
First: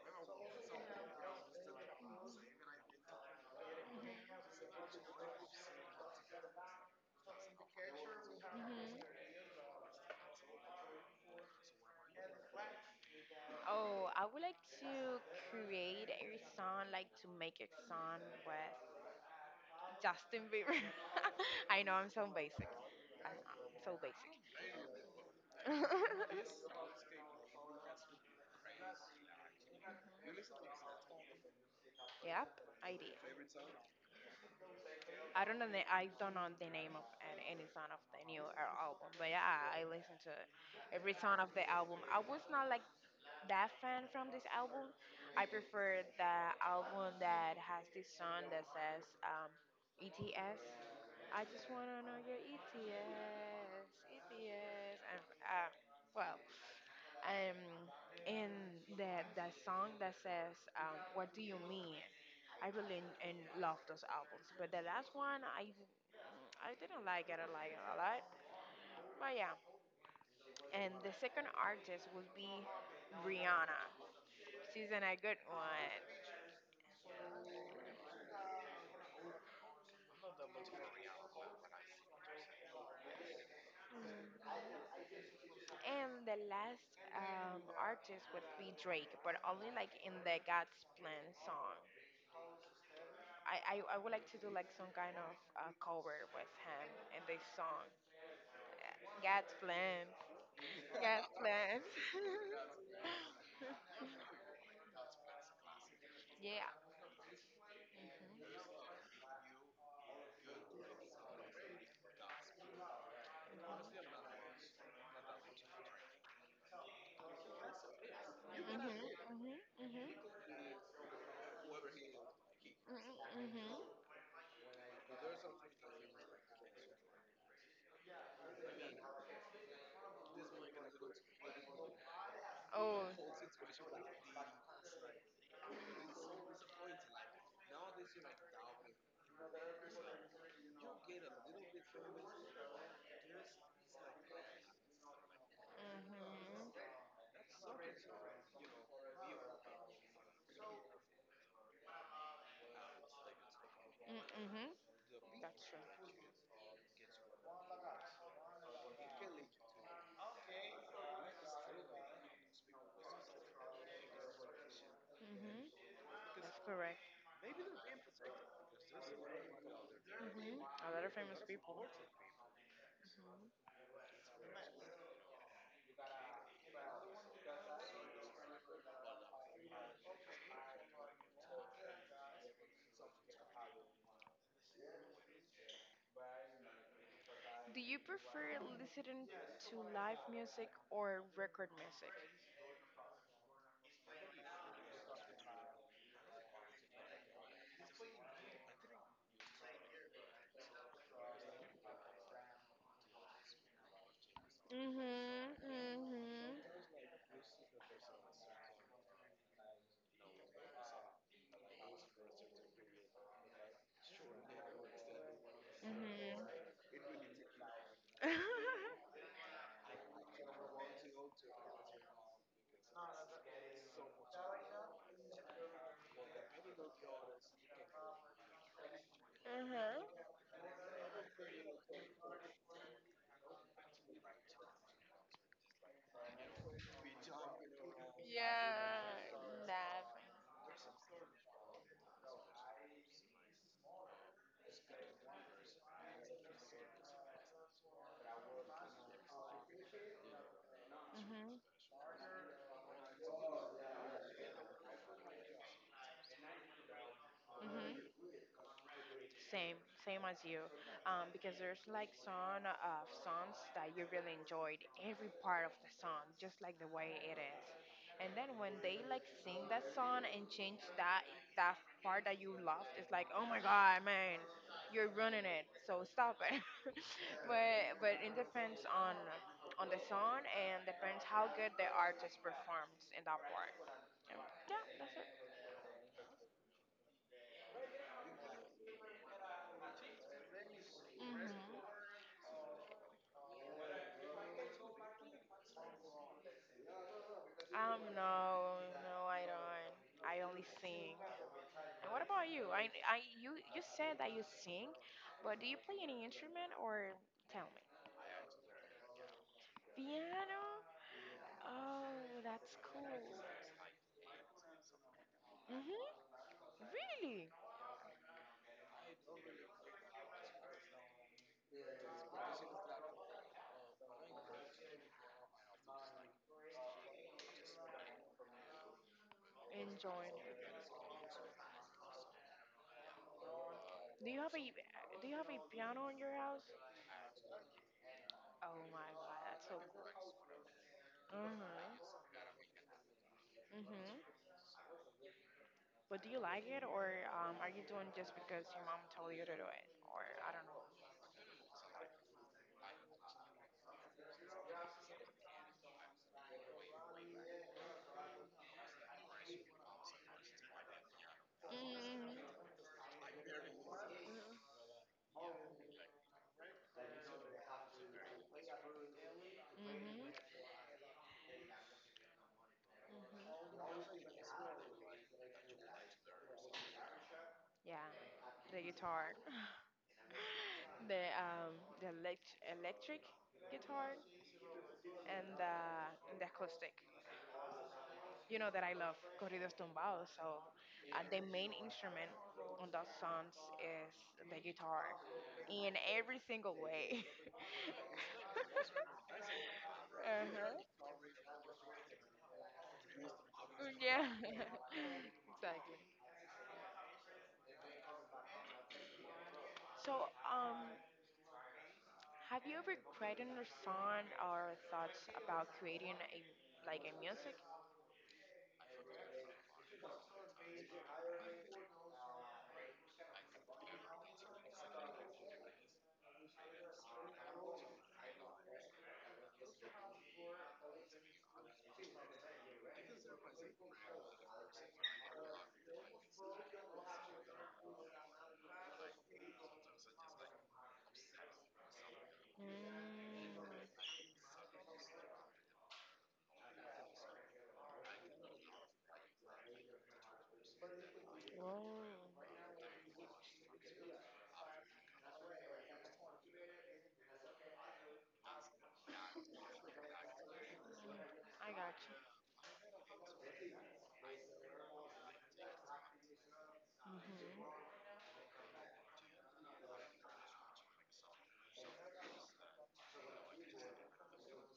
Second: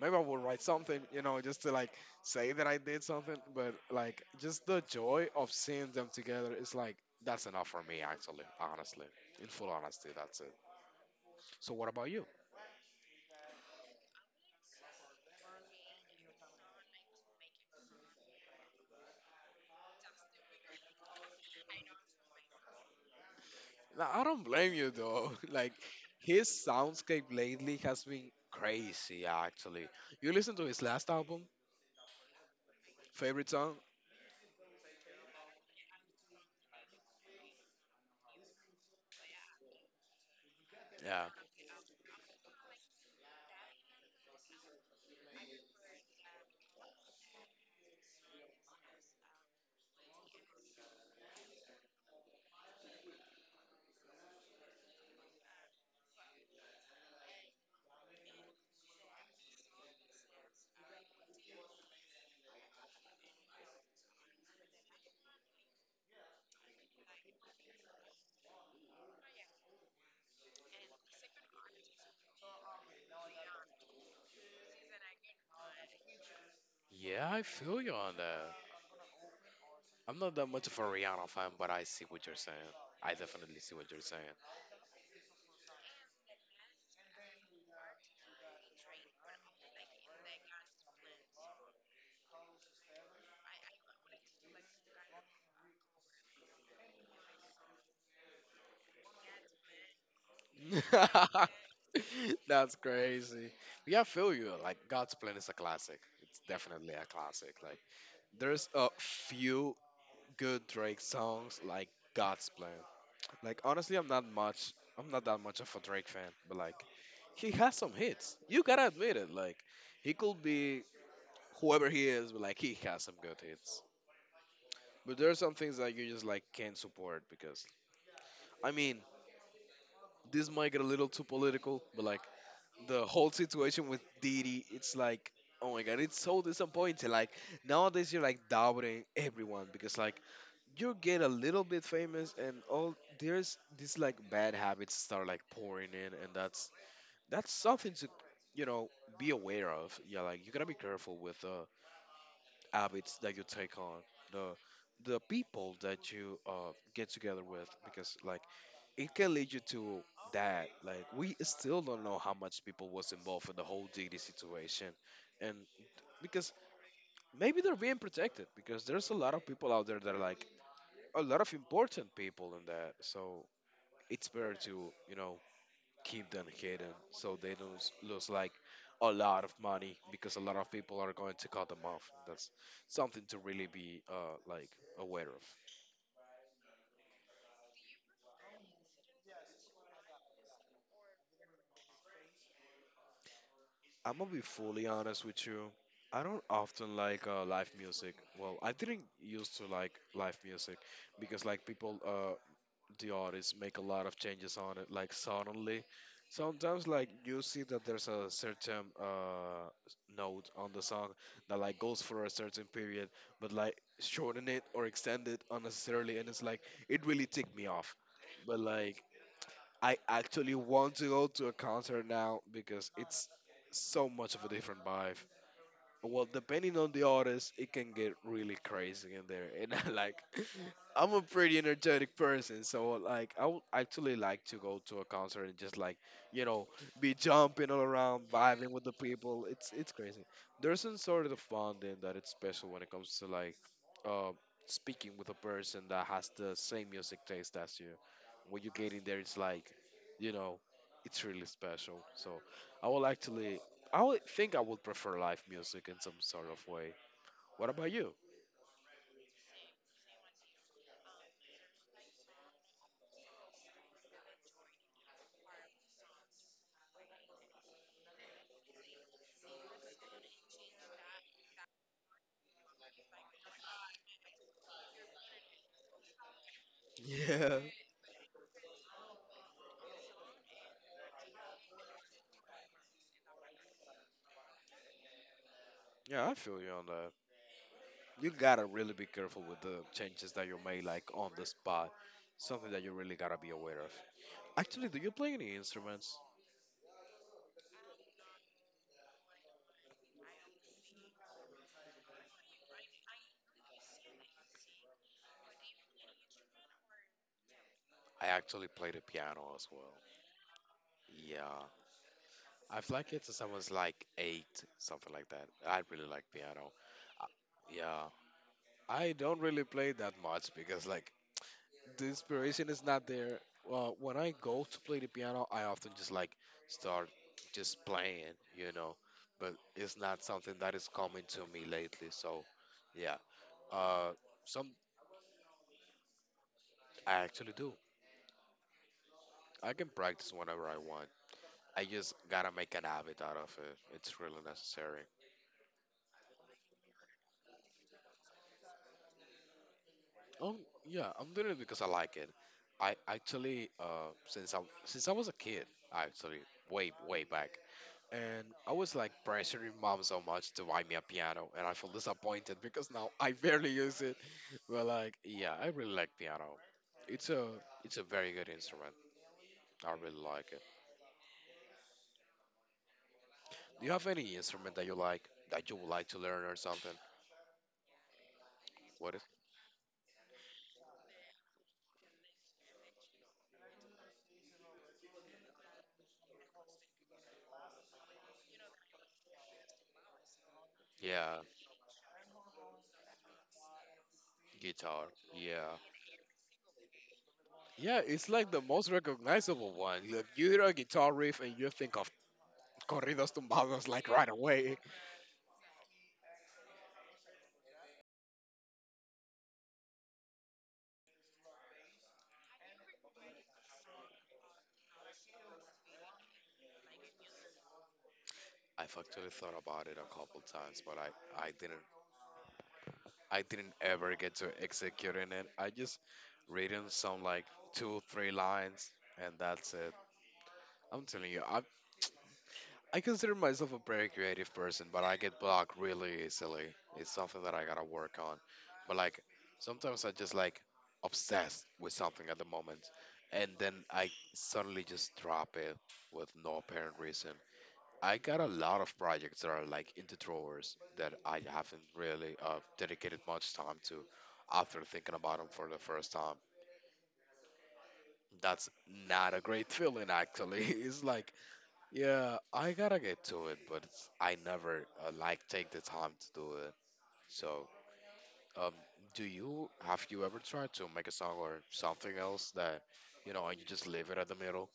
S2: maybe I will write something, you know, just to like say that I did something. But like just the joy of seeing them together is like that's enough for me. Actually,
S1: Mhm.
S2: honestly, in full honesty, that's it. So what about you?
S1: Oh, I would like to create a song, like to make a song with Justin Bieber. [laughs] I know I'm so basic. I'm so
S2: Now, I
S1: basic.
S2: don't blame you though. [laughs] Like his soundscape
S1: [laughs]
S2: lately has been crazy. Actually, you listen to his last album.
S1: Yep, I did.
S2: Favorite song?
S1: I don't know. The, I don't know the name of an, any song of the new album, but yeah, I listened to every
S2: Yeah.
S1: song of the album. I was not like that fan from this album. I prefer the album that has this song that says ETS. I just wanna know your ETS, ETS, and well, um, and the song that says what do you mean? I really and love those albums, but the last one I didn't like it. I like it a lot, but yeah. And the second artist would be Rihanna. She's in a good one.
S2: Yeah, I feel you on that. I'm not that much of a Rihanna fan, but I see what you're saying. I definitely see what you're
S1: And the last artist would be Drake, but only like in the God's Plan song. I would like to do like some kind of cover with him in this song. God's Plan. God's Plan.
S2: saying. [laughs] That's crazy. Yeah, I feel you. Like God's Plan is a classic. It's
S1: [laughs] Yeah.
S2: definitely a classic. Like there's a few good Drake songs like God's Plan. Like honestly, I'm not much. I'm not that much of a Drake fan, but like he has some hits. You
S1: Mm-hmm,
S2: gotta admit it.
S1: hmm,
S2: Like
S1: hmm,
S2: he could
S1: hmm.
S2: be whoever he is, but like he has some good hits. But there are some things that you just like can't support because I mean this might get a little too political, but like
S1: Oh.
S2: the whole situation with Didi, it's like oh my god, it's so disappointing. Like nowadays you're like doubting everyone because like you get a little bit famous and all there's these like bad habits start like pouring in, and that's something to you know be aware of. Yeah, like you gotta be careful with habits that you take on,
S1: Mm-hmm.
S2: the
S1: Hmm.
S2: the
S1: That's
S2: people
S1: true.
S2: that you get together with, because like it can lead you to that. Like we still don't know how much people was involved in the whole DD situation, and
S1: Hmm.
S2: because
S1: That's correct.
S2: maybe they're being
S1: Hmm.
S2: protected because there's a lot of people out there that are like
S1: A lot of
S2: a
S1: famous
S2: lot of
S1: people.
S2: important people in that. So it's better to you know keep them hidden so they don't lose like a lot of money because a lot of people are going to cut them off. That's something to really be like aware of.
S1: Do you prefer listening to live music or record music?
S2: I'm gonna be fully honest with you. I don't often like live music. Well, I didn't used to like live music because like people the artists make a lot of changes on it like
S1: Mhm.
S2: suddenly
S1: Mhm.
S2: sometimes like you see that there's a certain note on the song that like goes for a certain period but like shorten it or extend it unnecessarily, and
S1: Mhm.
S2: it's like it really ticked me off, but like
S1: [laughs]
S2: I actually want to go to a concert now because it's so much of a different vibe, well, depending on the artist, it can get really crazy in there. And I like,
S1: Mhm.
S2: [laughs] I'm a pretty energetic person, so like, I would actually like to go to a concert and just like, you know, be jumping all around, vibing with the
S1: Yeah.
S2: people.
S1: Love.
S2: It's crazy. There's some sort of bonding that it's special when it comes to like, uh, speaking with a person that has the same music taste as you. When you get in there, it's like, you know, it's really
S1: Mhm.
S2: special. So I will actually I would think I would prefer live music in some sort of way. What about you?
S1: Mhm. Same, same as you, because there's like some of songs that you really enjoyed every part of the song, just like the way it is. And then when they like sing that song and change that that part that you loved, it's like, oh my god, man, you're ruining it. So stop it. [laughs]
S2: [laughs] Yeah.
S1: But it depends on the song, and depends how good the artist performs in that part. Yeah, that's it.
S2: Yeah, I feel you on that. You gotta really be careful with the changes that you make, like on the
S1: Mhm.
S2: spot. Something that you really gotta be aware of. Actually, do you play any instruments?
S1: No, no, I don't. I only sing. And what about you? I, you said that you sing, but do you play any instrument, or tell me?
S2: I actually play the piano as well.
S1: Piano?
S2: Yeah,
S1: Oh, that's
S2: I've
S1: cool.
S2: liked it since I was like eight, something like that. I
S1: Mhm.
S2: really like piano. I,
S1: Really
S2: yeah, I don't really play that much because like the inspiration is not there. Well, when I go to play the piano, I often just like start just playing, you know. But it's not
S1: enjoying
S2: something
S1: it.
S2: that is coming to me lately. So, yeah. Uh,
S1: Do you have a,
S2: some
S1: do you have a piano in your house?
S2: I actually do.
S1: Oh my God, that's
S2: I
S1: so
S2: can
S1: cool.
S2: practice whenever I want.
S1: Mhm.
S2: I just gotta make an habit out of it. It's
S1: Mhm.
S2: really necessary.
S1: But do you like it, or are you doing just because your mom told you to do it, or I
S2: Oh
S1: don't know?
S2: yeah, I'm doing it because I like it. I actually since I was a kid, actually way way back. And I was like pressuring mom so much to buy me a piano, and I feel disappointed
S1: Mhm.
S2: because now [laughs] I barely use it. [laughs] But like, yeah, I really like piano. It's a it's a very good instrument. I really
S1: Mhm.
S2: like it.
S1: Hmm,
S2: Do you have any instrument that you like that you would like to learn or something?
S1: yeah, the
S2: What is?
S1: guitar, [laughs] the um, the electric guitar, and the and the acoustic. You know that I love corridos tumbados, so
S2: Yeah,
S1: the main instrument on those songs is the guitar,
S2: guitar. Yeah,
S1: in every single way.
S2: yeah. It's like the most
S1: [laughs]
S2: recognizable one. Like you hear a
S1: Uh-huh.
S2: guitar riff and you think of corridos tumbados like
S1: Yeah,
S2: right
S1: [laughs]
S2: away.
S1: exactly. So, have you ever created a song or thoughts about creating a like a music?
S2: I've actually thought about it a couple times, but I didn't I didn't ever get to executing it. I just written some like two, three lines, and that's it. I'm telling you, I consider myself a very creative person, but I get blocked really easily. It's something that I gotta work on. But like sometimes I just like obsessed with something at the moment,
S1: Mm,
S2: and then I suddenly just drop it with no apparent reason. I got a lot of projects that are like in the drawers that I haven't
S1: whoa,
S2: really dedicated much time to after thinking about them for the first time. That's not a great feeling, actually. [laughs] It's like,
S1: I got you.
S2: yeah, I gotta get to it, but it's, I never like take the time to do it. So,
S1: Hmm.
S2: um, do you have you ever tried to make a song or something else that you know, and you just leave it at the middle?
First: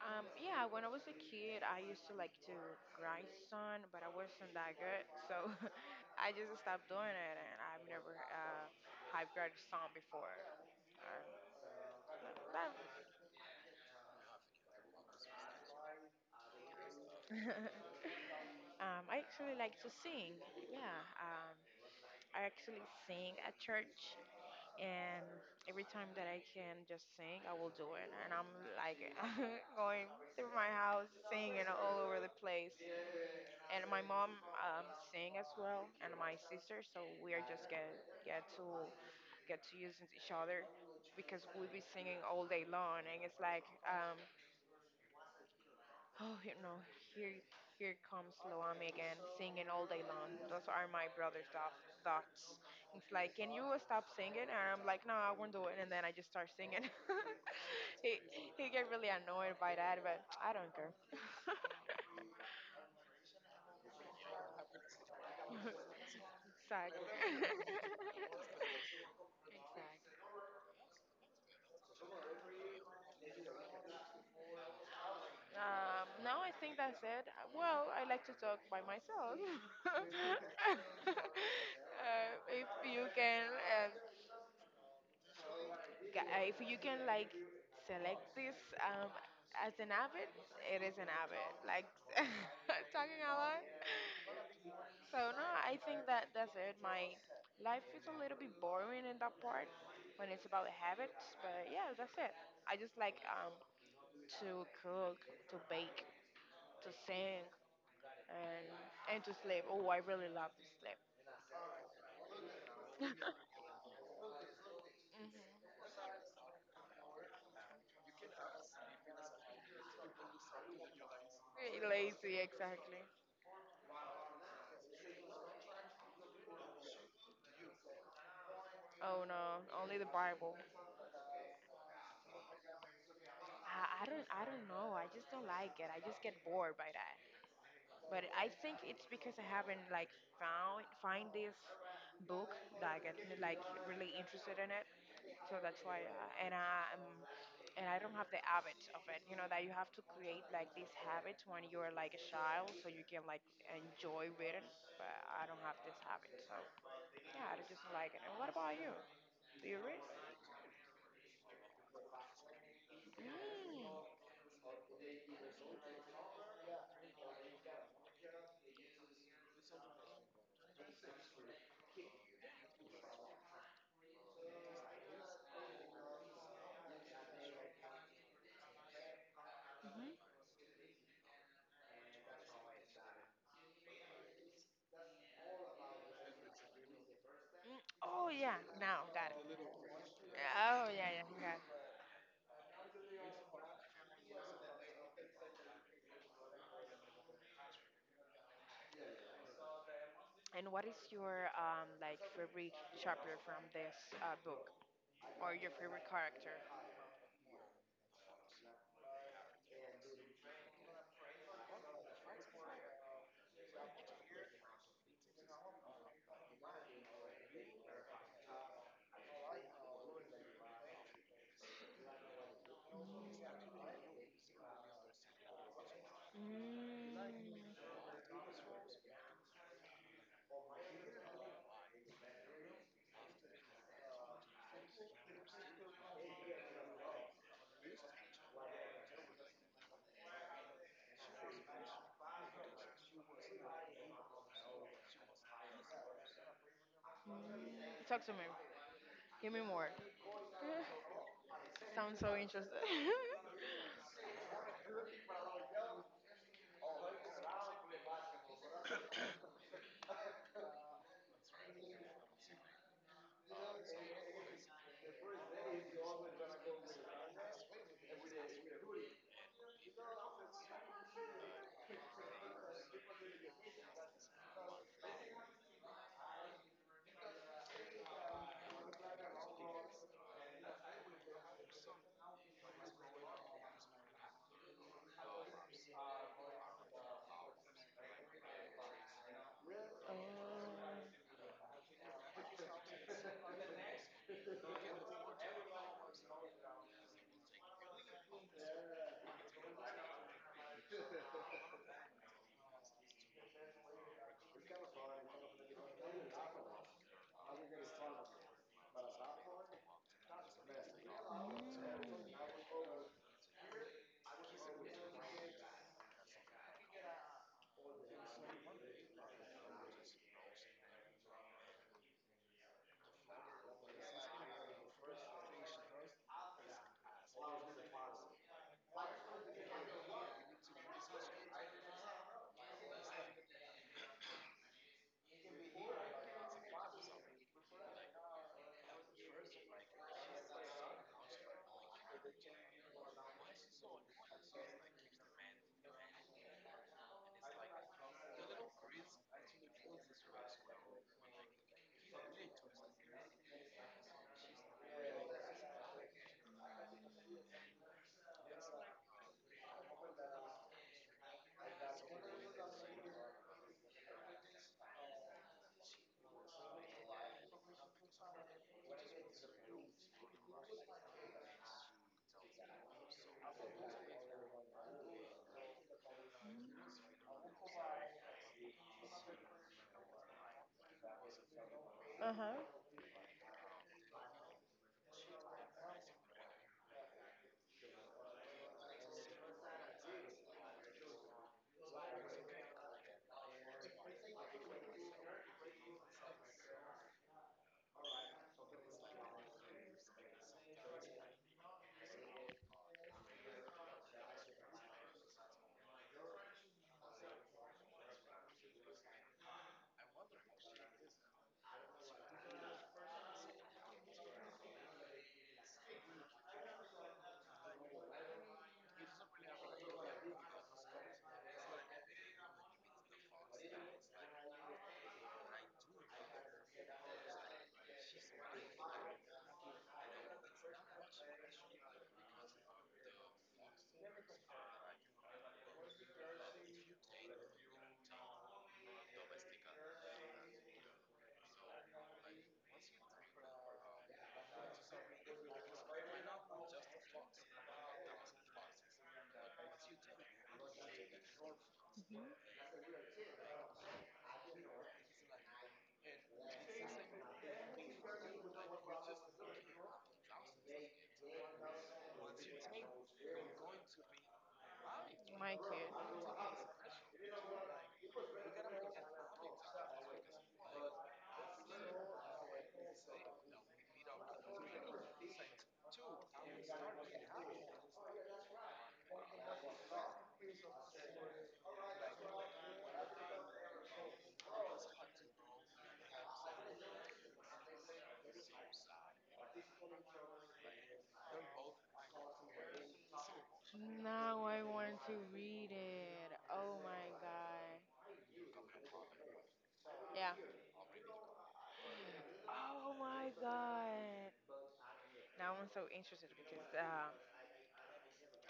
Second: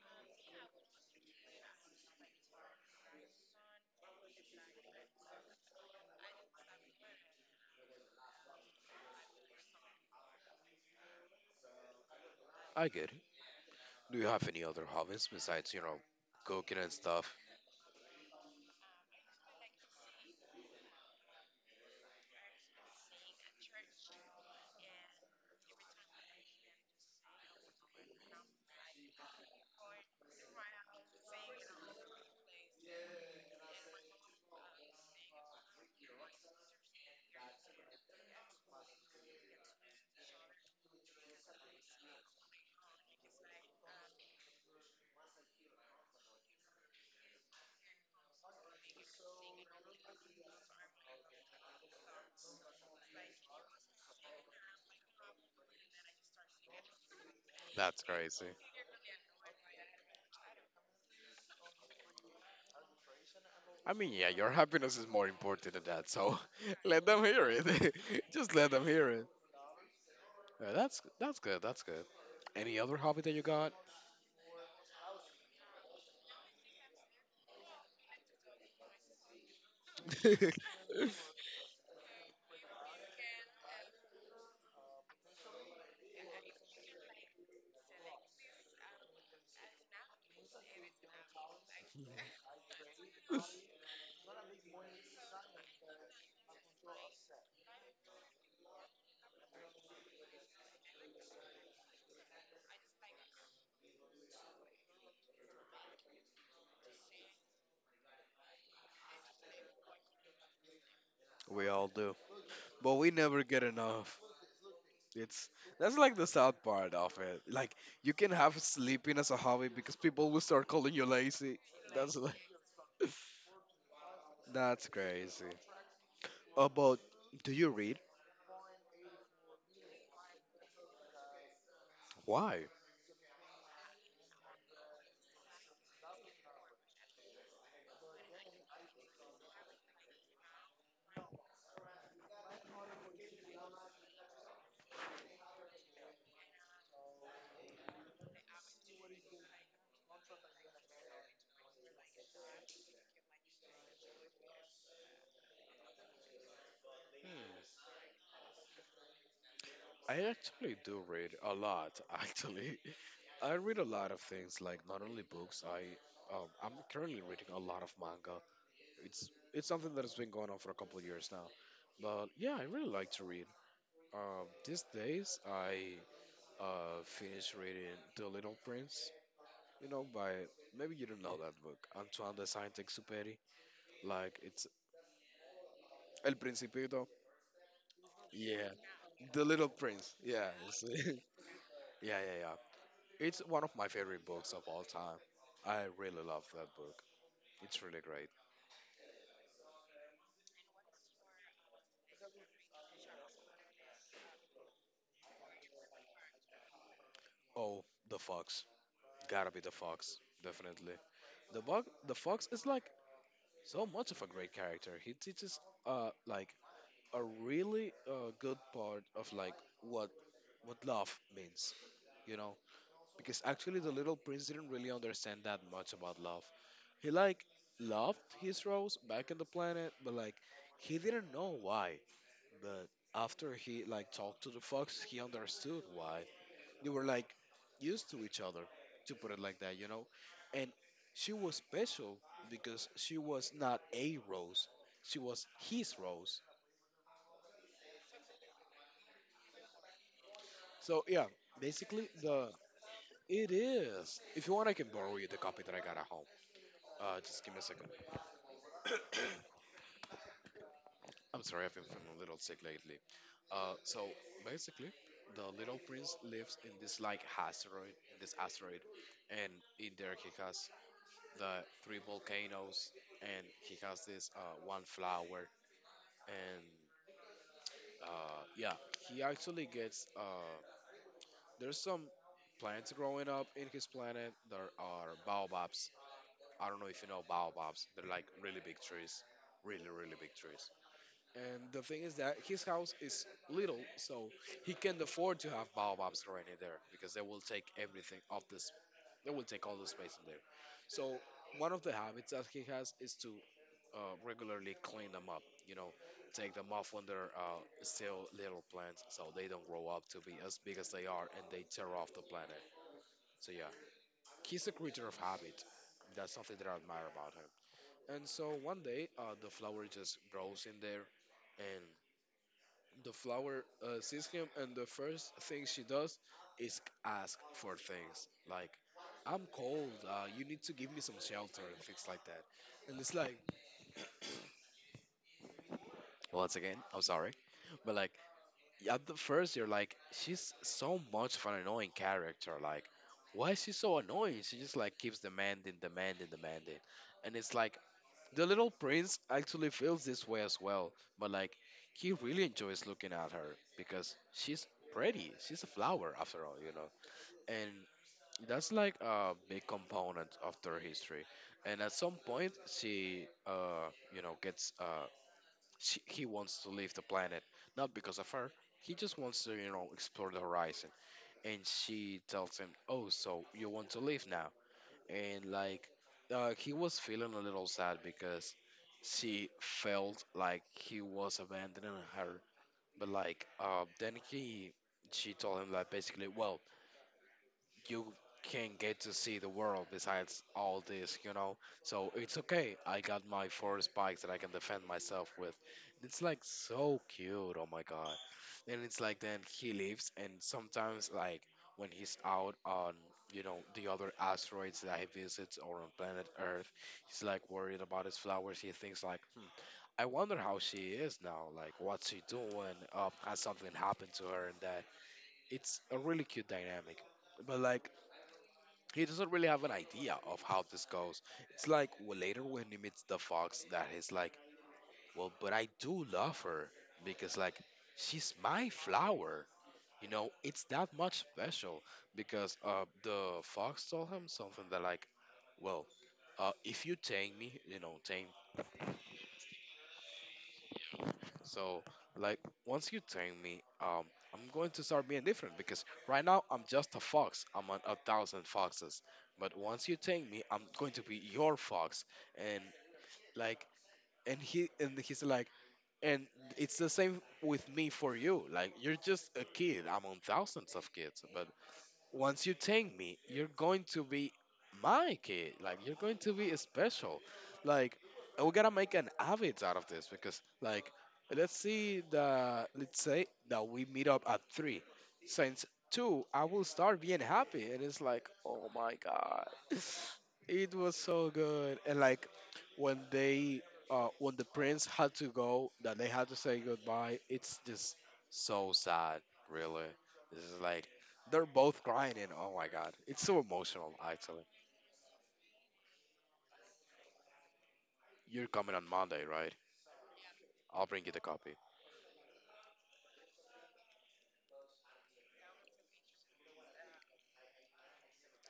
S1: Yeah, when I was a kid, I used to like to grind sun, but I wasn't that good, so [laughs] I just stopped doing it, and I've never high grinded sun before. Uh, but
S2: I get it. Do you have any other hobbies besides cooking and stuff?
S1: [laughs] I actually like to sing. Yeah, I actually sing at church, and every time that I can just sing, I will do it. And I'm like [laughs] going through my house singing all over the place. And my mom sing as well, and my sister. So we are just get to get to using each other because we will be singing all day long, and it's like oh, you know, here here comes Loami again, singing all day long. Those are my brother's thoughts. Dogs. It's like, can you stop singing? And I'm like, no, I won't do it. And then I just start singing.
S2: That's
S1: [laughs] he
S2: crazy.
S1: he get really annoyed by that, but I don't care. [laughs]
S2: I mean, yeah, your happiness is more important than that, so [laughs] let
S1: Exactly.
S2: them hear it.
S1: [laughs]
S2: [laughs] Just let them hear it. That's good. That's good. Any other hobby that you got?
S1: Now I think that's it. Well, I like to talk by myself. [laughs] uh,
S2: [laughs]
S1: if you can uh, if you can like select this as an habit, it is an habit. Like [laughs] talking a lot. So no, I think that's it. My life is a little bit boring in that part when it's about habits, but yeah, that's it. I just like to cook, to bake, to sing, and to sleep. Oh, I really love to sleep.
S2: We all do, but we never get enough. It's that's like the sad part of it. Like you can have sleeping as a hobby because people will start calling you lazy.
S1: [laughs]
S2: That's like
S1: Lazy, exactly.
S2: [laughs] that's crazy. About Do you read?
S1: Oh no, only the Bible.
S2: Why?
S1: I don't I don't know. I just don't like it. I just get bored by that. But I think it's because I haven't like found find this book that I get like really interested in it. So that's why. And I um, and I don't have the habit of it. You know that you have to create like these habits when you're like a child, so you can like enjoy reading. But I don't have this habit, so yeah, I just don't like it. And what about you? Do you read?
S2: I actually do read a lot, [laughs] actually.
S1: Mm.
S2: I read a lot of things, like not only books. I'm currently reading a lot of manga. It's something that has been going on for a couple of years now. But yeah, I really like to read. These days, I finished reading The Little Prince. You know,
S1: Mhm.
S2: by maybe you don't know that book, Antoine de Saint-Exupéry. Like it's El Principito.
S1: Mm. Oh yeah,
S2: Yeah,
S1: now got
S2: The
S1: it.
S2: Little Prince. Yeah,
S1: Oh
S2: [laughs] yeah,
S1: yeah, yeah, yeah.
S2: yeah, yeah. It's one of my favorite books of all time. I really love that book. It's really great.
S1: And what is your like favorite chapter from this book or your favorite character?
S2: Oh, the fox. Gotta be the fox, definitely. The fox is like so much of a great character. He teaches like a really good part of like what what love means, you know? Because actually the little prince didn't really understand that much about love.
S1: Mm, mm.
S2: He like loved his rose back in the planet, but like he didn't know why. But after he like talked to the fox, he understood why they were like used to each other, to put it like that, you know? And she was special because she was not a rose, she was his rose.
S1: Talk to me. Give me more. [laughs]
S2: So, yeah, basically,
S1: Sounds so
S2: the.
S1: interesting. [laughs]
S2: It is. If you want, I can borrow you the copy that I got at home. Just give me a second. I'm sorry, I've been feeling a little sick lately. So basically, the little prince lives in this like asteroid, in this asteroid, and in there he has the three volcanoes, and he has this one flower. And yeah, he actually gets there's some plants growing up in his planet. There are baobabs. I don't know if you know baobabs. They're like really big trees, really really big trees.
S1: Oh.
S2: And the thing is that his house is little, so he can afford to have baobabs growing in there because they will take everything off this. They will take all the space in there. So one of the habits that he has is to regularly clean them up, take them off when they're still little plants so they don't grow up to be as big as they are and
S1: Mm.
S2: they tear off the planet. So, yeah, he's a creature of habit. That's something that I admire about him. And so one day, the flower just grows in there, and the flower sees him, and the first thing she does is ask for things like, "I'm cold. You need to give me some shelter and things like that." And it's like, once again, I'm sorry, but like, yeah, at the first you're like, she's so much of an annoying character, like, why is she so annoying? She just like keeps demanding, demanding, demanding, and it's like the little prince actually feels this way as well. But like he really enjoys looking at her because she's pretty. She's a flower after all, you know? And that's like a big component of their history. And at some point, she you know gets she, he wants to leave the planet, not because of her. He just wants to explore the horizon. And she tells him, oh, so you want to leave now. And like he was feeling a little sad because she felt like he was abandoning
S1: Uh
S2: her.
S1: huh.
S2: But like then he she told him, like, basically, well, you can get to see the world besides all this, you know? So it's okay. I got my four spikes that I can defend myself with. It's like so cute, oh my god. And it's like then he leaves, and sometimes like when he's out on the other asteroids that he visits or on planet Earth, he's like worried about his flowers. He thinks like, hmm, I wonder how she is now. Like, what's she doing? Has something happened to her? And that it's a really cute dynamic. But like he doesn't really have an idea of how this goes. It's like, well, later when he meets the fox, that he's like, well, but I do love her because like she's my flower. You know, it's that much special because the fox told him something that, like, well, if you tame me, you know, tame. So like once you tame me, I'm going to start being different because right now I'm just a fox. I'm on a thousand foxes. But once you tame me, I'm going to be your fox, and like and he and he's like and it's the same with me for you. Like, you're just a kid among thousands of kids, but once you take me, you're going to be my kid.
S1: My
S2: Like,
S1: kid.
S2: you're going to be special. Like, we gotta make an habit out of this because like let's see the let's say that we meet up at three. Since two, I will start being happy, and it's like, oh my god, [sighs] [laughs] it was so good. And like when they when the prince had to go, that they had to say goodbye. It's just so sad, really. This is like they're both crying. And oh my god. It's so emotional,
S1: Now
S2: actually.
S1: I want to read it. Oh my god.
S2: You're coming on Monday, right?
S1: Yeah.
S2: I'll bring you the copy.
S1: Oh my god. Now I'm so interested because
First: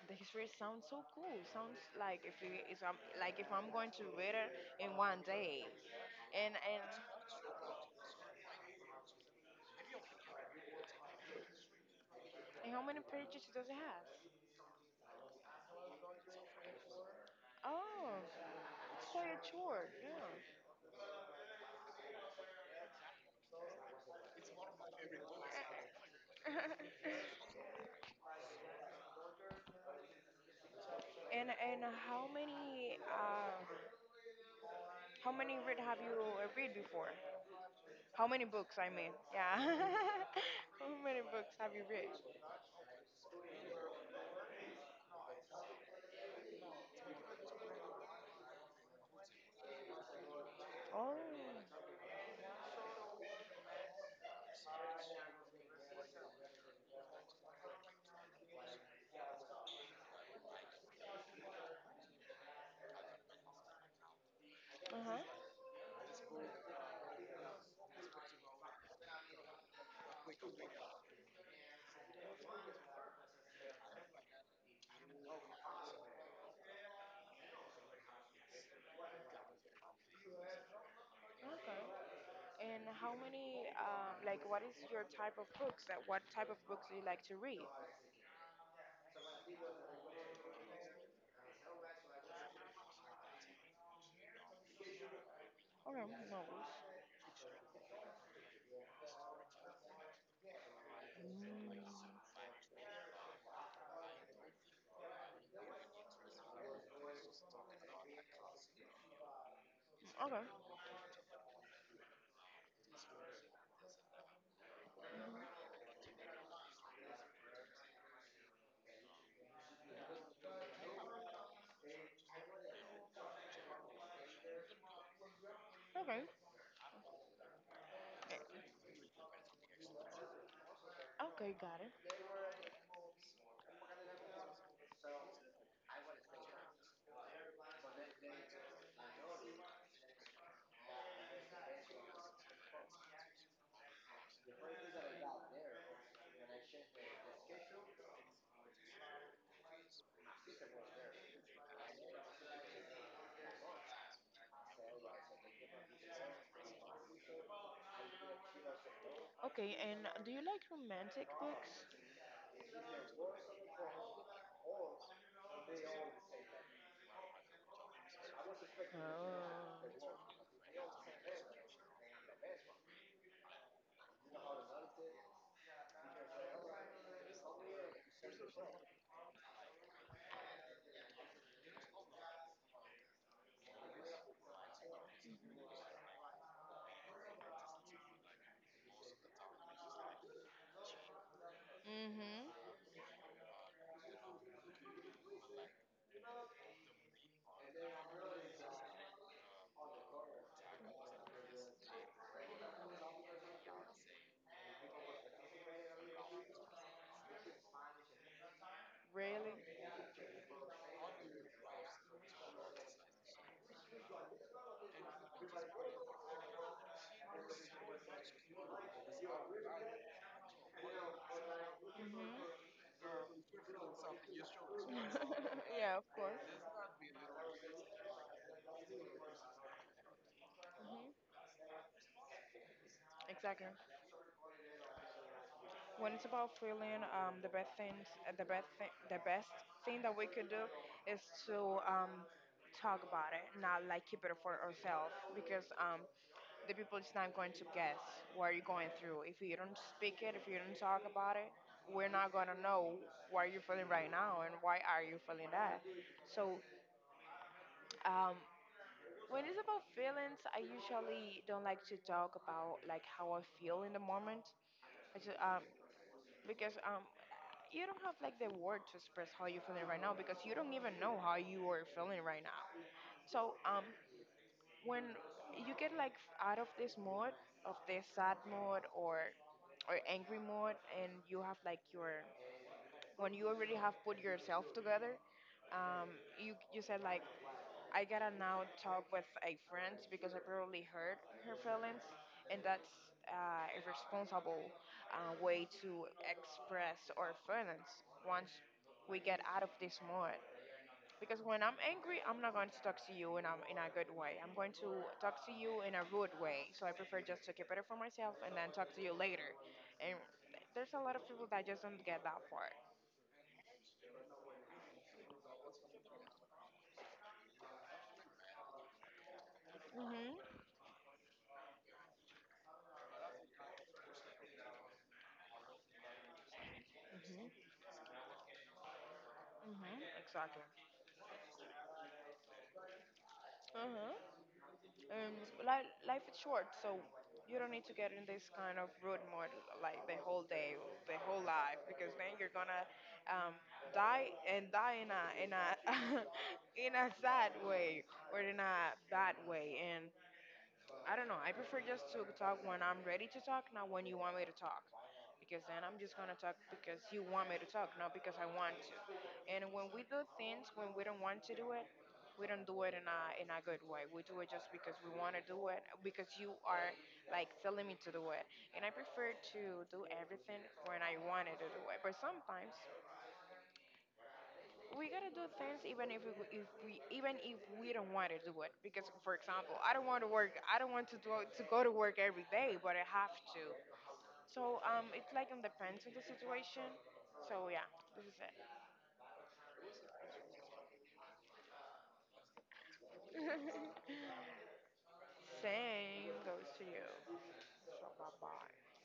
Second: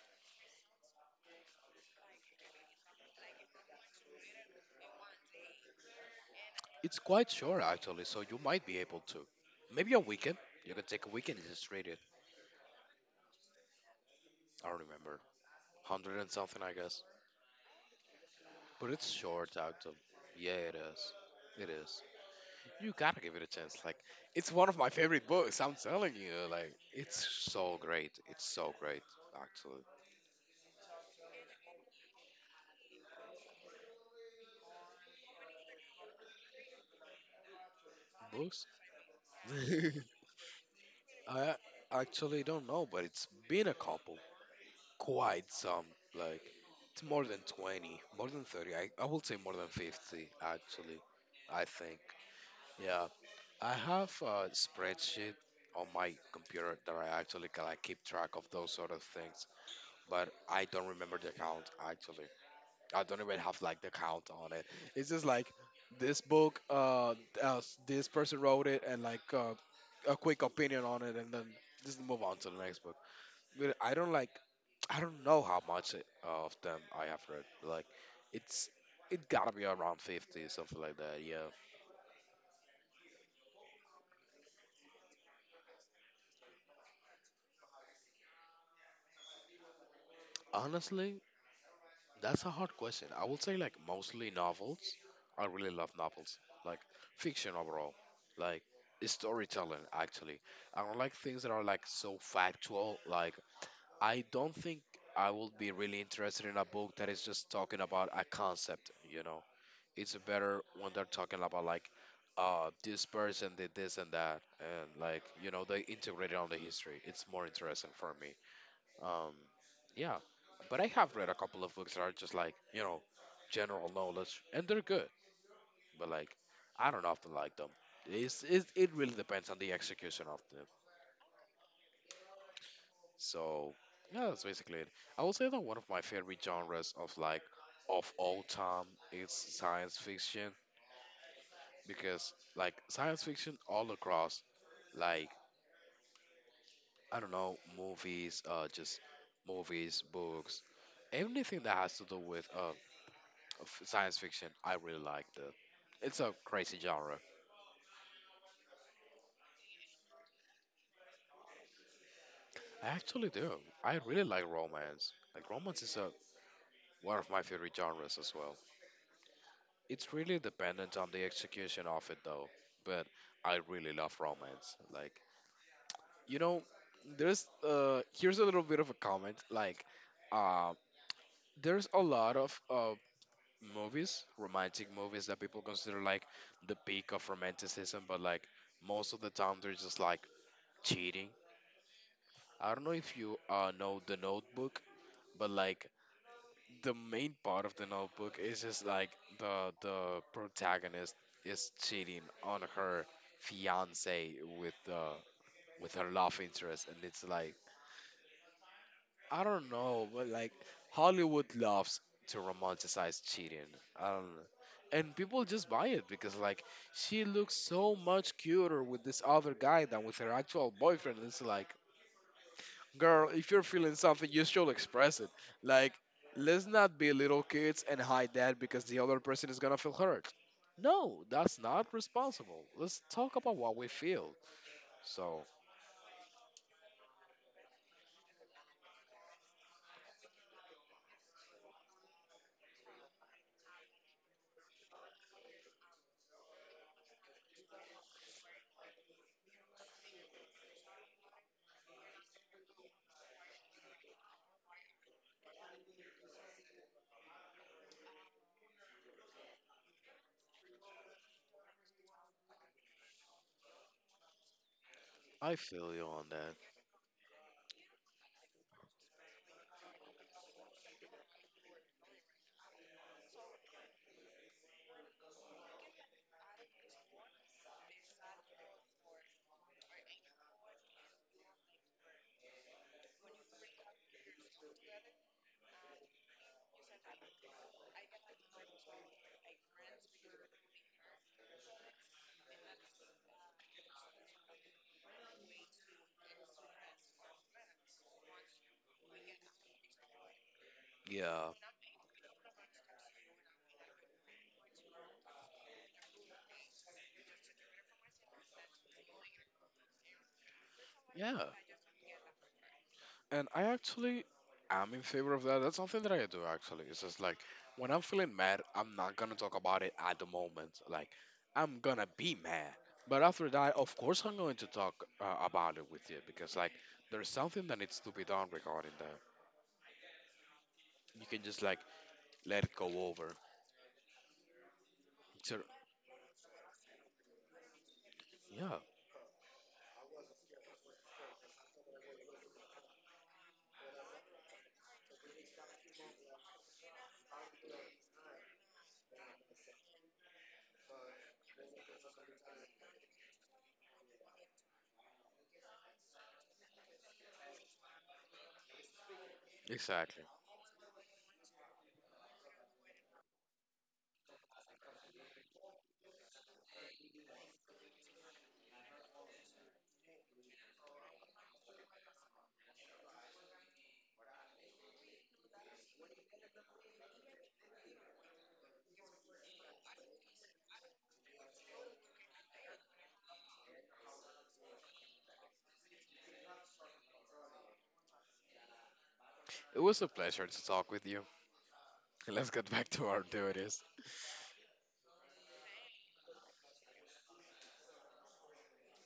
S1: the history sounds so cool. Sounds like if you if I'm like if I'm going to read it in one day. And and,
S2: It's quite short, actually, so you might be able to. Maybe a weekend. You can take a weekend and just read it.
S1: and how many pages does it have?
S2: I don't remember. 100 and something, I guess.
S1: Oh,
S2: But it's
S1: it's quite a
S2: short,
S1: chore.
S2: actually.
S1: Yeah.
S2: Yeah, it is. It is. You gotta give it a chance. Like, it's one of my favorite books. I'm telling you. Like,
S1: [laughs]
S2: it's so great. It's so great, actually.
S1: And how many read have you read before? How many
S2: Books?
S1: books I mean? Yeah.
S2: [laughs]
S1: [laughs] How many books
S2: I
S1: have you read?
S2: actually don't know, but it's been a couple. Quite some. Like it's more than 20, more than 30. I will say more than 50 actually.
S1: Oh.
S2: I think. Yeah, I have a spreadsheet on my computer that I actually can like keep track of those sort of things. But I don't remember the count actually. I don't even have like the count on it.
S1: Uh
S2: It's
S1: huh.
S2: just like this book, uh this person wrote it, and like a quick opinion on it, and then just move on to the next book. Dude, I don't like. I don't know how much of them I have read. Like, it's it gotta be around 50, something like that. Yeah.
S1: Okay. And how many like what is your type of books? That what type of books do you like to read?
S2: Honestly, that's a hard question. I would say like mostly novels. I really love
S1: Okay, no
S2: novels, like
S1: worries.
S2: fiction overall, like storytelling actually. I don't like things that are
S1: Mm,
S2: like so factual. Like, I don't think I would be really interested in a book that is just talking about a concept. You know, it's
S1: okay,
S2: better when they're talking about like this person did this and that, and like they integrate it on the history. It's more interesting for me. um yeah. But I have read a couple of books that are just like, general knowledge, and they're good. But
S1: okay,
S2: like I don't often like them. It really depends on the execution of them.
S1: okay, got it.
S2: So, yeah, that's basically it. I will say that one of my favorite genres of all time is science fiction because like science fiction all across, like, I don't know, movies, just movies, books, anything that has to do with science fiction. I really like it. It's a crazy genre.
S1: Okay, and do you like romantic books?
S2: I actually do. I really like romance. Like romance is a one of my favorite genres as well. It's
S1: Oh.
S2: really dependent on the execution of it though. But I really love romance. Like, you know, there's here's a little bit of a comment, like um. There's a lot of romantic movies that people consider like the peak of romanticism, but like most of the time they're just like cheating.
S1: Mm-hmm.
S2: I don't know if you know The Notebook, but like the main part of The Notebook is just like the protagonist is cheating on her fiance with uh, with her love interest, and it's like, I
S1: Really?
S2: don't know, but like Hollywood loves to romanticize cheating. I don't know. And people just buy it because like she looks so much cuter with this other guy than with her actual boyfriend. It's like,
S1: Mm-hmm.
S2: girl, if you're feeling something, you should express it.
S1: [laughs]
S2: Like,
S1: Yeah, of course.
S2: let's not be little kids and hide that because the other person is gonna feel hurt. No, that's not responsible. Let's talk about
S1: Exactly.
S2: what we feel. So
S1: When it's about feeling, the best thing that we could do is to talk about it, not like keep it for ourselves, because the people is not going to guess what you're going through. If you don't speak it, if you don't talk about it, we're not gonna know what you're feeling right now and why are you feeling that. So um, when it's about feelings, I usually don't like to talk about like how I feel in the moment. I just,
S2: I
S1: um,
S2: feel you on that.
S1: because you don't have like the word to express how you're feeling right now because you don't even know how you are feeling right now. So when you get like out of this mode, of this sad mode or angry mode, and you have like your when you already have put yourself together, um, you you said like, I gotta now talk with a friend because I probably hurt her feelings, and that's a responsible way to express our feelings once we get out of this mode. Because
S2: Yeah.
S1: when I'm angry, I'm not going to talk to you in a good way. I'm going to talk to you in a rude way. So I prefer just to keep it for myself and then talk to you later. And there's a lot of
S2: Yeah.
S1: people that just don't get that part.
S2: And I actually am in favor of that. That's something that I do actually. It's just like when I'm feeling mad, I'm not gonna talk about it at the
S1: Mhm.
S2: moment. Like I'm gonna be mad, but after that, of course, I'm going to talk about it with you because like there's something
S1: Mhm.
S2: that needs to be done regarding that.
S1: Mhm. Exactly.
S2: You can just like let it go over.
S1: Uh-huh. Um,
S2: So,
S1: life, life is short, so you don't need to get in this kind
S2: yeah,
S1: of rude mode like the whole day, or the whole life, because then you're gonna um, die and die in a [laughs] in a sad way or in a bad way, and I don't know. I prefer just to talk when I'm ready to talk, not when you want me to talk. Because then I'm just gonna talk because you want me to talk, not because I want to. And when we do
S2: exactly.
S1: things when we don't want to do it, we don't do it in a good way. We do it just because we want to do it, because you are like telling me to do it. And I prefer to do everything when I wanted to do it. But sometimes we gotta do things even if we even if we don't want to do it, because for example I don't want to work, I don't want to do, to go to work every day, but I have to. So it like it depends on the situation. So yeah, this is it.
S2: It was a pleasure to talk with you. [laughs] Let's get back to our duties.
S1: Same goes to you, so bye bye.